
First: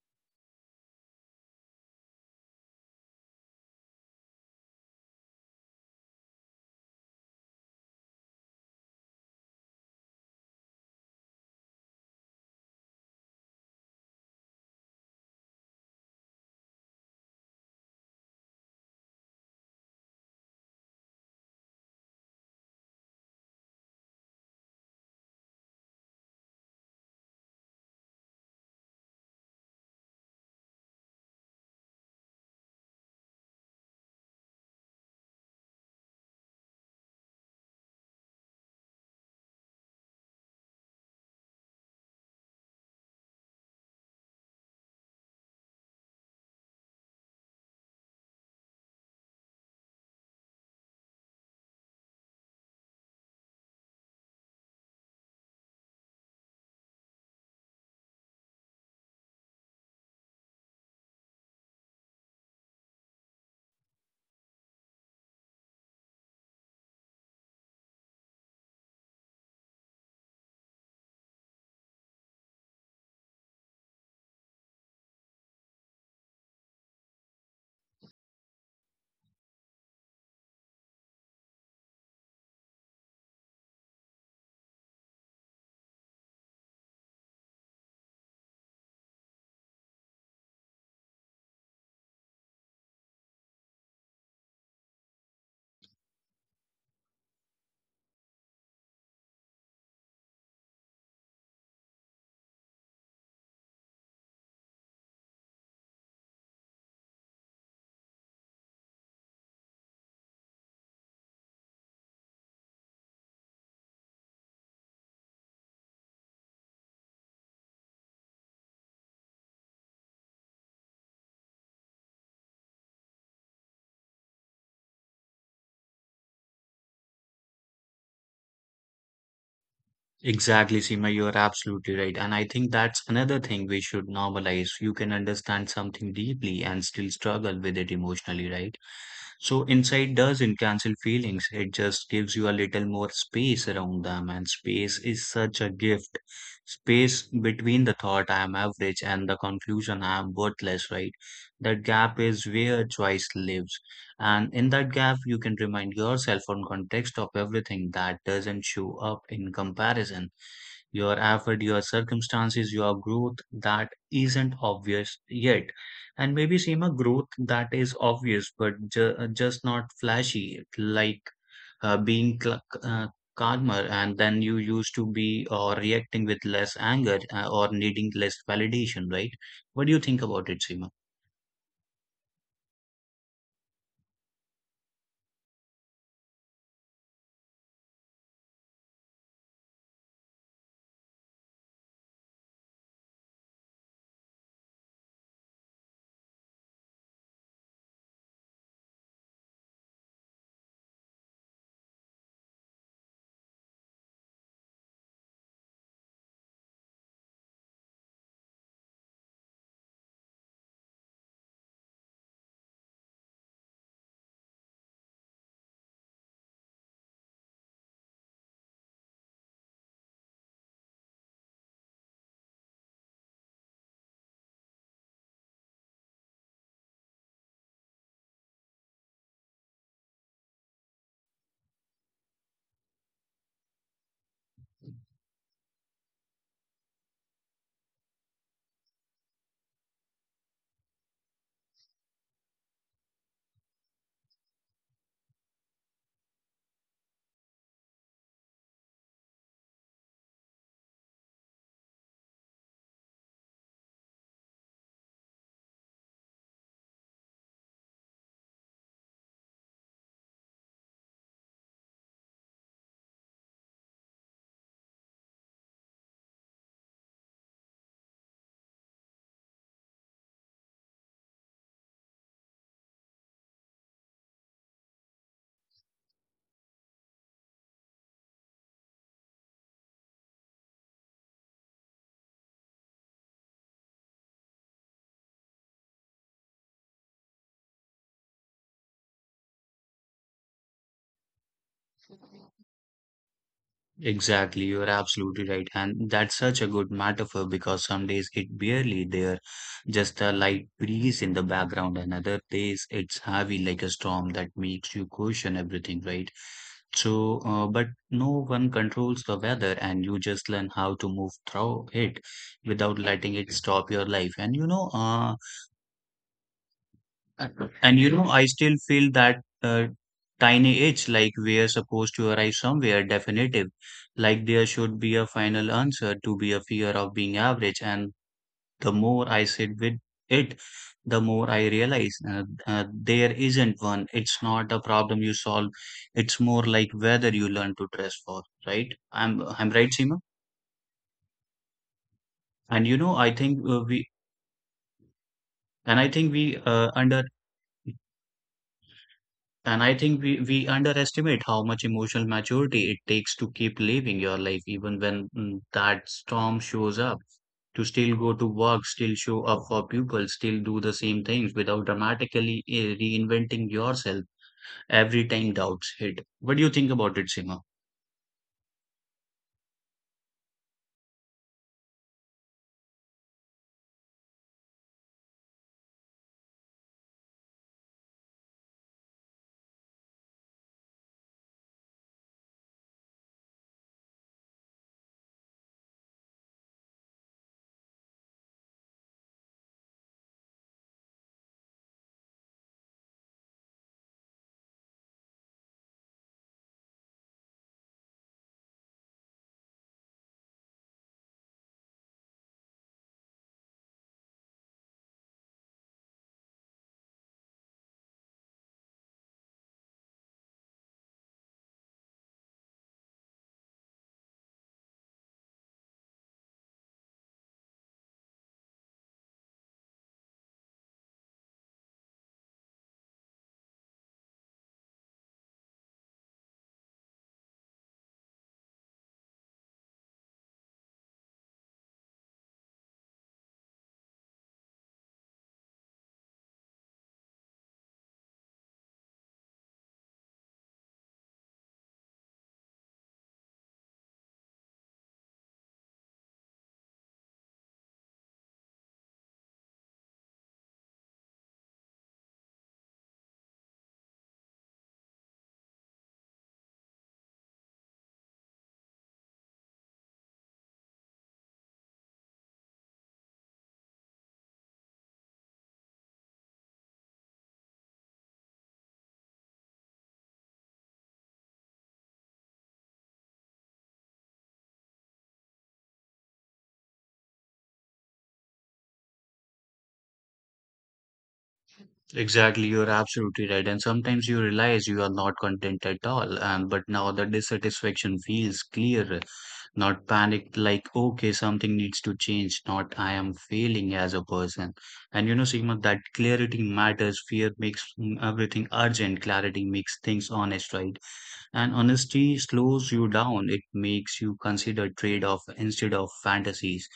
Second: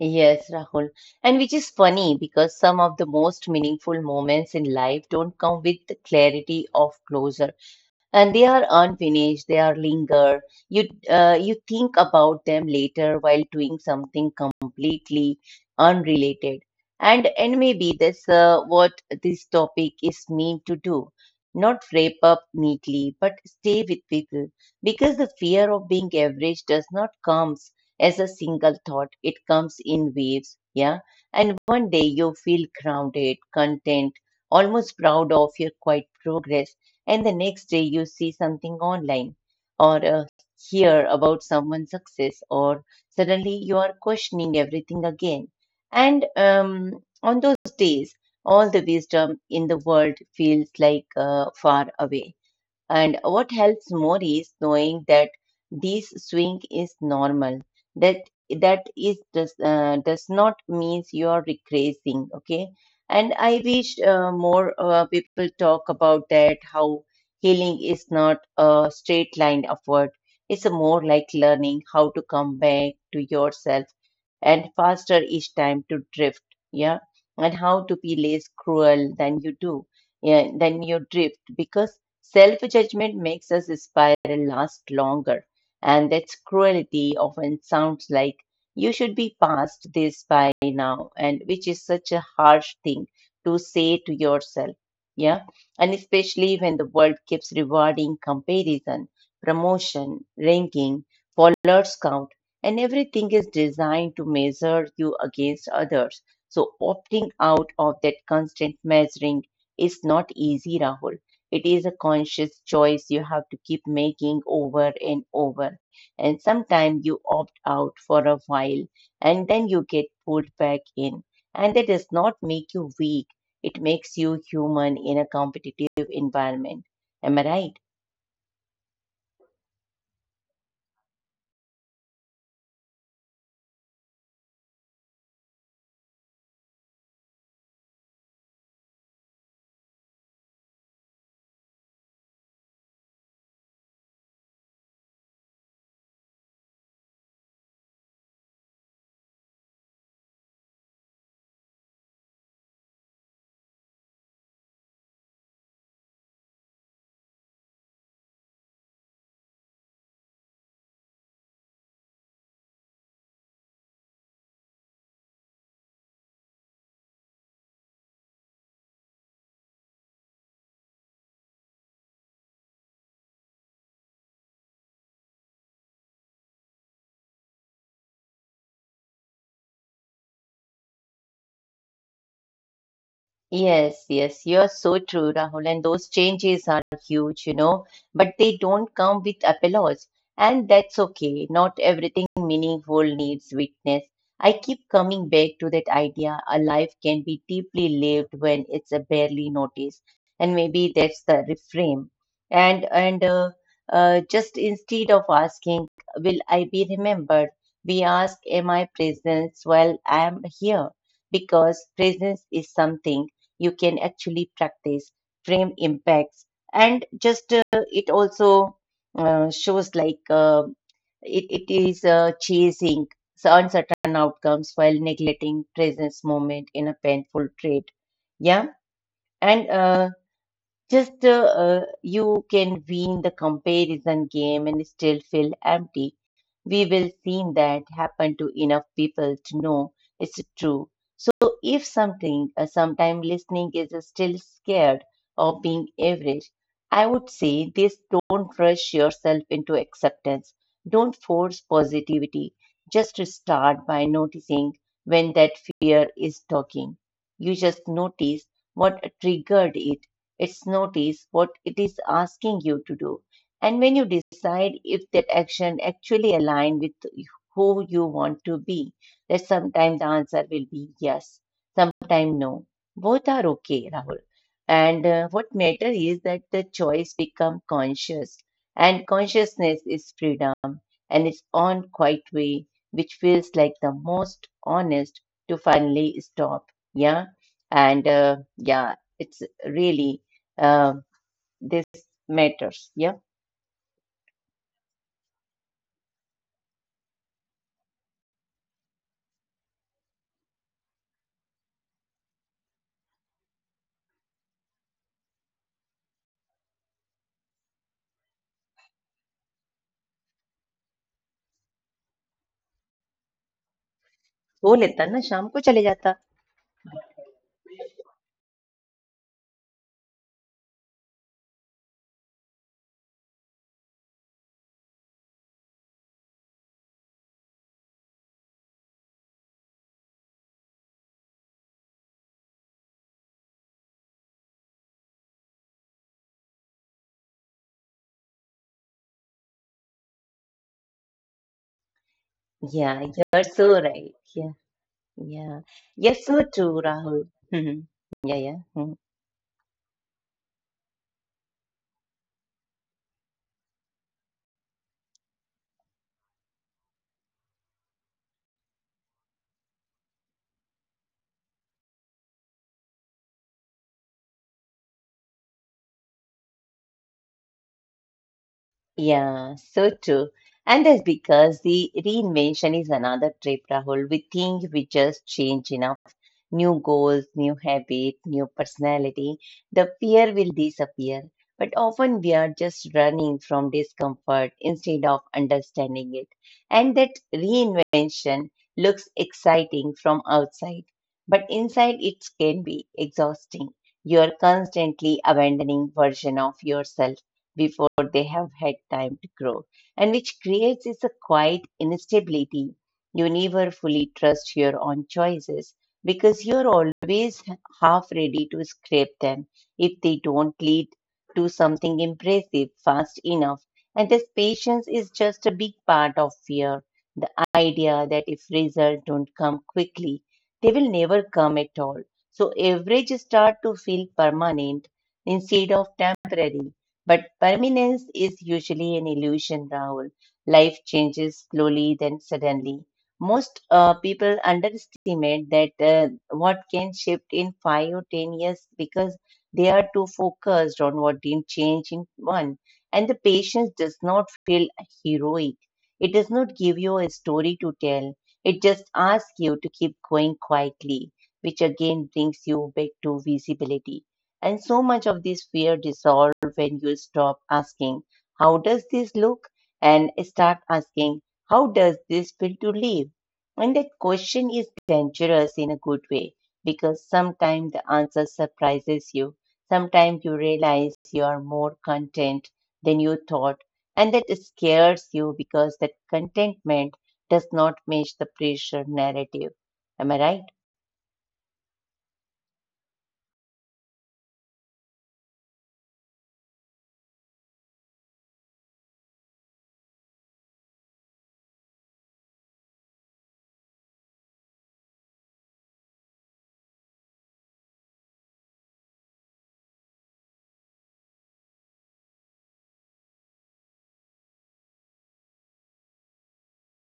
Speaker 1: Yes, Rahul. And which is funny because some of the most meaningful moments in life don't come with the clarity of closure. And they are unfinished, they are linger. you you think about them later while doing something completely unrelated. And maybe that's what this topic is meant to do, not wrap up neatly but stay with people because the fear of being average does not comes as a single thought, it comes in waves. Yeah, and one day you feel grounded content, almost proud of your quiet progress, and the next day you see something online or hear about someone's success, or suddenly you are questioning everything again. And on those days all the wisdom in the world feels like far away, and what helps more is knowing that this swing is normal. That that is does not means you are regressing. Okay, and I wish more people talk about that. How healing is not a straight line upward. It's a more like learning how to come back to yourself and faster each time to drift. Yeah, and how to be less cruel than you do. Yeah, than you drift because self judgment makes us spiral last longer, and that's cruelty often sounds like you should be past this by now, and which is such a harsh thing to say to yourself. Yeah, and especially when the world keeps rewarding comparison, promotion, ranking, followers count, and everything is designed to measure you against others. So, opting out of that constant measuring is not easy, Rahul, it is a conscious choice you have to keep making over and over. And sometimes you opt out for a while and then you get pulled back in. And that does not make you weak, it makes you human in a competitive environment. Am I right?
Speaker 2: Exactly, Seema, you are absolutely right. And I think that's another thing we should normalize. You can understand something deeply and still struggle with it emotionally, right? So, insight doesn't cancel feelings, it just gives you a little more space around them. And space is such a gift. Space between the thought I am average and the conclusion I am worthless, right? That gap is where choice lives. And in that gap, you can remind yourself on context of everything that doesn't show up in comparison. Your effort, your circumstances, your growth that isn't obvious yet. And maybe Seema, growth that is obvious but just not flashy, like uh, being cl- uh, calmer and then you used to be, or reacting with less anger or needing less validation, right? What do you think about it, Seema?
Speaker 1: Yes, you are so true, Rahul. And those changes are huge, you know, but they don't come with applause. And that's okay. Not everything meaningful needs witness. I keep coming back to that idea, a life can be deeply lived when it's barely noticed. And maybe that's the reframe. And Just instead of asking, will I be remembered? We ask, am I present while I am here? Because presence is something you can actually practice. Frame impacts, and just it also shows like it is chasing uncertain outcomes while neglecting presence moment in a painful trait. Yeah, and just you can win the comparison game and still feel empty. We will seen that happen to enough people to know it's true. So if something, sometime listening is still scared of being average, I would say this, don't rush yourself into acceptance. Don't force positivity. Just start by noticing when that fear is talking. You just notice what triggered it. It's notice what it is asking you to do, and when you decide if that action actually aligns with who you want to be, that sometimes the answer will be yes, sometimes no. Both are okay, Rahul. And what matters is that the choice become conscious, and consciousness is freedom, and its own quiet way, which feels like the most honest to finally stop. Yeah, and yeah, it's really uh, this matters. Yeah.
Speaker 2: Exactly, you're absolutely right. And that's such a good metaphor because some days it barely there, just a light breeze in the background, and other days it's heavy like a storm that makes you question everything, right? So, but no one controls the weather, and you just learn how to move through it without letting it stop your life.
Speaker 1: बोलेता ना शाम को चले जाता,
Speaker 2: And you know, I still feel that tiny itch like we are supposed to arrive somewhere definitive, like there should be a final answer to be a fear of being average. And the more I sit with it, the more I realize there isn't one. It's not a problem you solve. It's more like whether you learn to dress for, right? I'm right, Seema. And
Speaker 1: या,
Speaker 2: you know,
Speaker 1: यह
Speaker 2: I
Speaker 1: बर
Speaker 2: think
Speaker 1: so
Speaker 2: we
Speaker 1: रहे, या,
Speaker 2: and I
Speaker 1: यह
Speaker 2: think
Speaker 1: so
Speaker 2: we
Speaker 1: चूरा हूँ,
Speaker 2: underestimate
Speaker 1: या, या, या,
Speaker 2: And I think we underestimate how much emotional maturity it takes to keep living your life, even when that storm shows up. To still go to work, still show up for people, still do the same things without dramatically reinventing yourself every time doubts hit. What do you think about it, Sima?
Speaker 1: yeah, so true. And that's because the reinvention is another trip, Rahul. We think we just change enough. New goals, new habit, new personality. The fear will disappear. But often we are just running from discomfort instead of understanding it. And that reinvention looks exciting from outside. But inside it can be exhausting. You are constantly abandoning version of yourself before they have had time to grow, and which creates is a quiet instability. You never fully trust your own choices because you're always half ready to scrape them if they don't lead to something impressive fast enough. And this patience is just a big part of fear. The idea that if results don't come quickly, they will never come at all. So average start to feel permanent instead of temporary. But permanence is usually an illusion, Rahul. Life changes slowly, then suddenly. Most people underestimate that what can shift in 5 or 10 years because they are too focused on what didn't change in one. And the patience does not feel heroic. It does not give you a story to tell. It just asks you to keep going quietly, which again brings you back to visibility. And so much of this fear dissolves when you stop asking, how does this look? And start asking, how does this feel to live? And that question is dangerous in a good way because sometimes the answer surprises you. Sometimes you realize you are more content than you thought, and that scares you because that contentment does not match the pressure narrative. Am I right?
Speaker 2: Exactly, you're absolutely right. And sometimes you realize you are not content at all. And but now the dissatisfaction feels clear, not panicked, like, okay, something needs to change, not I am failing as a person. And you know, Sigma, that clarity matters. Fear makes everything urgent, clarity makes things honest, right? And honesty slows you down. It makes you consider trade off instead of fantasies.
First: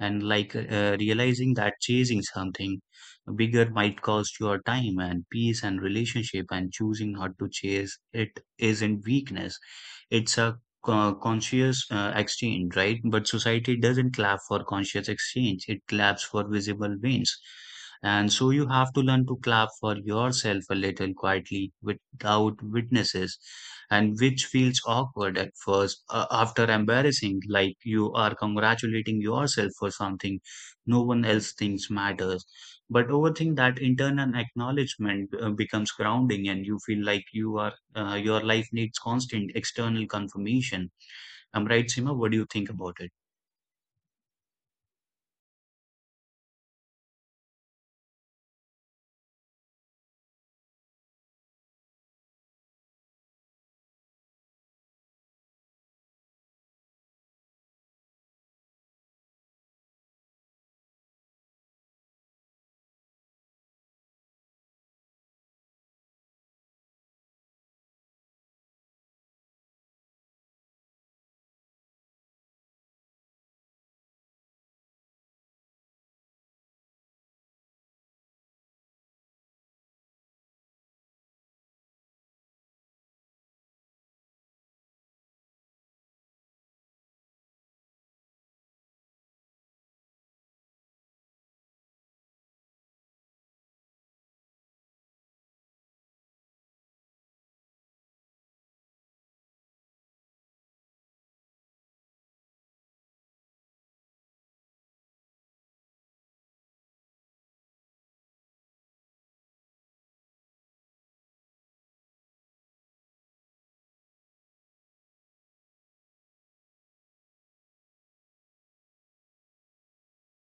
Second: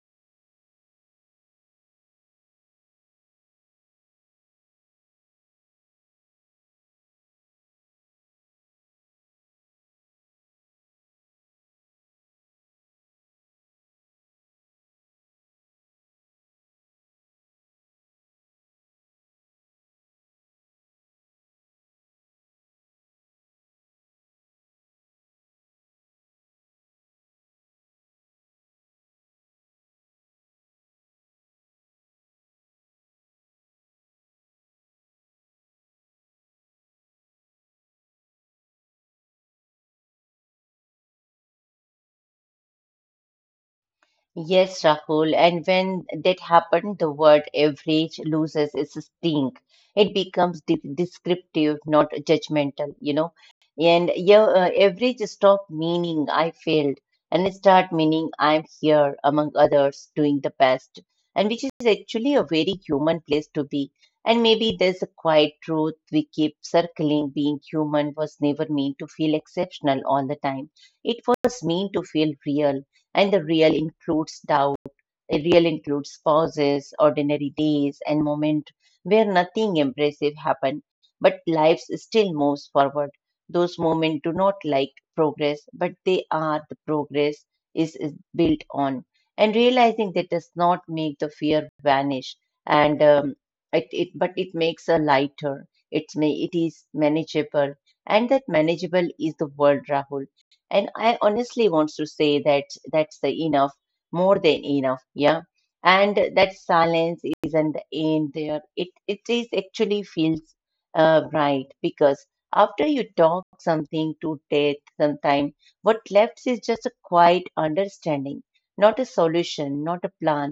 Speaker 2: And like realizing that chasing something bigger might cost your time and peace and relationship, and choosing not to chase it isn't weakness, it's a conscious exchange, right? But society doesn't clap for conscious exchange, it claps for visible wins, and so you have to learn to clap for yourself a little quietly, without witnesses, and which feels awkward at first, after embarrassing, like you are congratulating yourself for something no one else thinks matters, but overthink that internal acknowledgement becomes grounding, and you feel like you are your life needs constant external confirmation. I'm right, Sima? What do you think about it?
Speaker 1: Yes, Rahul. And when that happened, the word average loses its sting. It becomes descriptive, not judgmental, you know. And yeah, average stop meaning I failed and start meaning I'm here among others doing the best. And which is actually a very human place to be. And maybe there's a quiet truth we keep circling. Being human was never meant to feel exceptional all the time. It was meant to feel real, and the real includes doubt, a reel includes pauses, ordinary days, and moments where nothing impressive happened, but life still moves forward. Those moments do not like progress, but they are the progress is built on. And realizing that does not make the fear vanish, and it but it makes a lighter. It is manageable, and that manageable is the world, Rahul. And I honestly want to say that that's the enough, more than enough. Yeah, and that silence isn't the end there, it is actually feels right because after you talk something to death sometime what left is just a quiet understanding, not a solution, not a plan,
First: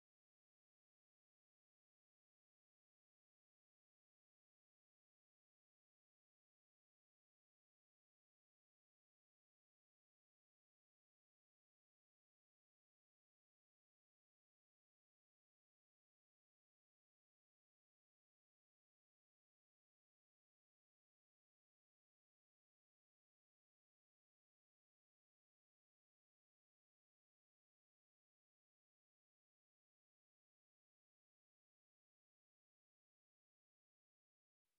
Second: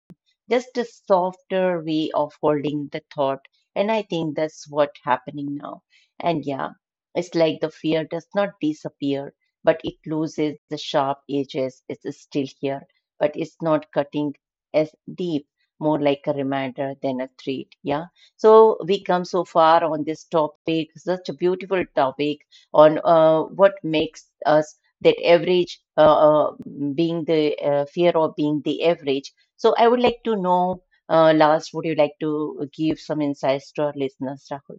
Speaker 1: just a softer way of holding the thought, and I think that's what happening now. And yeah, it's like the fear does not disappear but it loses the sharp edges, it's still here but it's not cutting as deep, more like a reminder than a threat. Yeah. So we come so far on this topic, such a beautiful topic on what makes us that average uh, being the fear of being the average. So I would like to know, Lars, would you like to give some insights to our listeners, Rahul?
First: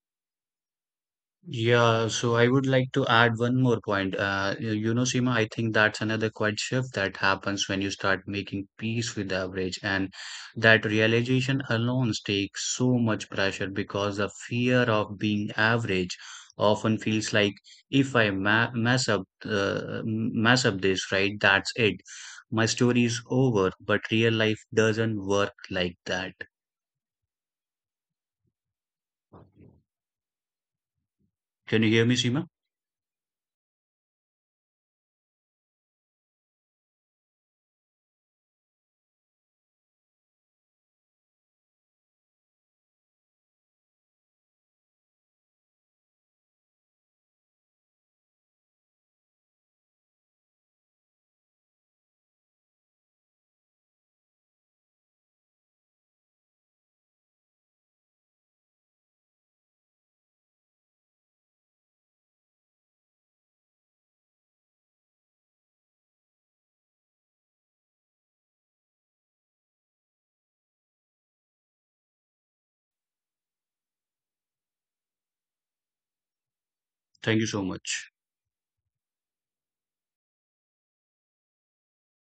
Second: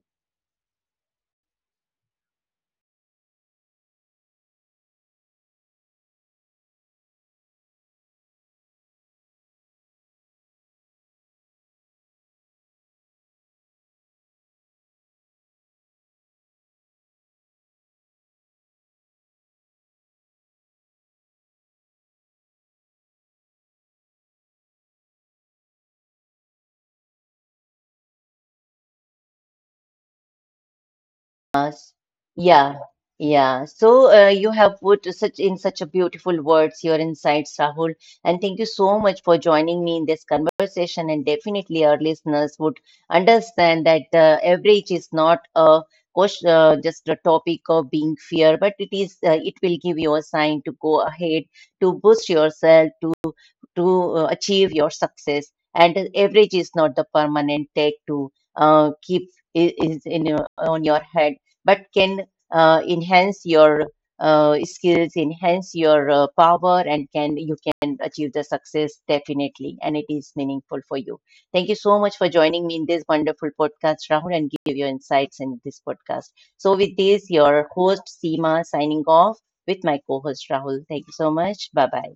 Speaker 2: Yeah, so I would like to add one more point. You you know, Seema, I think that's another quiet shift that happens when you start making peace with the average, and that realization alone takes so much pressure because the fear of being average often feels like, if I ma mess up, m- mess up this, right, that's it. My story is over, but real life doesn't work like that. Can you
Speaker 1: Yes.
Speaker 2: hear me, Seema?
Speaker 1: Yeah. Yeah. So you have put such in such a beautiful words your insights, Rahul. And thank you so much for joining me in this conversation. And definitely our listeners would understand that average is not a just a topic of being fear, but it is it will give you a sign to go ahead, to boost yourself, to achieve your success. And the average is not the permanent tag to keep is in your, on your head but can enhance your skills, enhance your power, and can you can achieve the success definitely, and it is meaningful for you. Thank you so much for joining me in this wonderful podcast Rahul, and give your insights in this podcast. So, with this,
Speaker 2: Thank you so
Speaker 1: your host
Speaker 2: much.
Speaker 1: Seema signing off with my co-host Rahul. Thank you so much. Bye bye.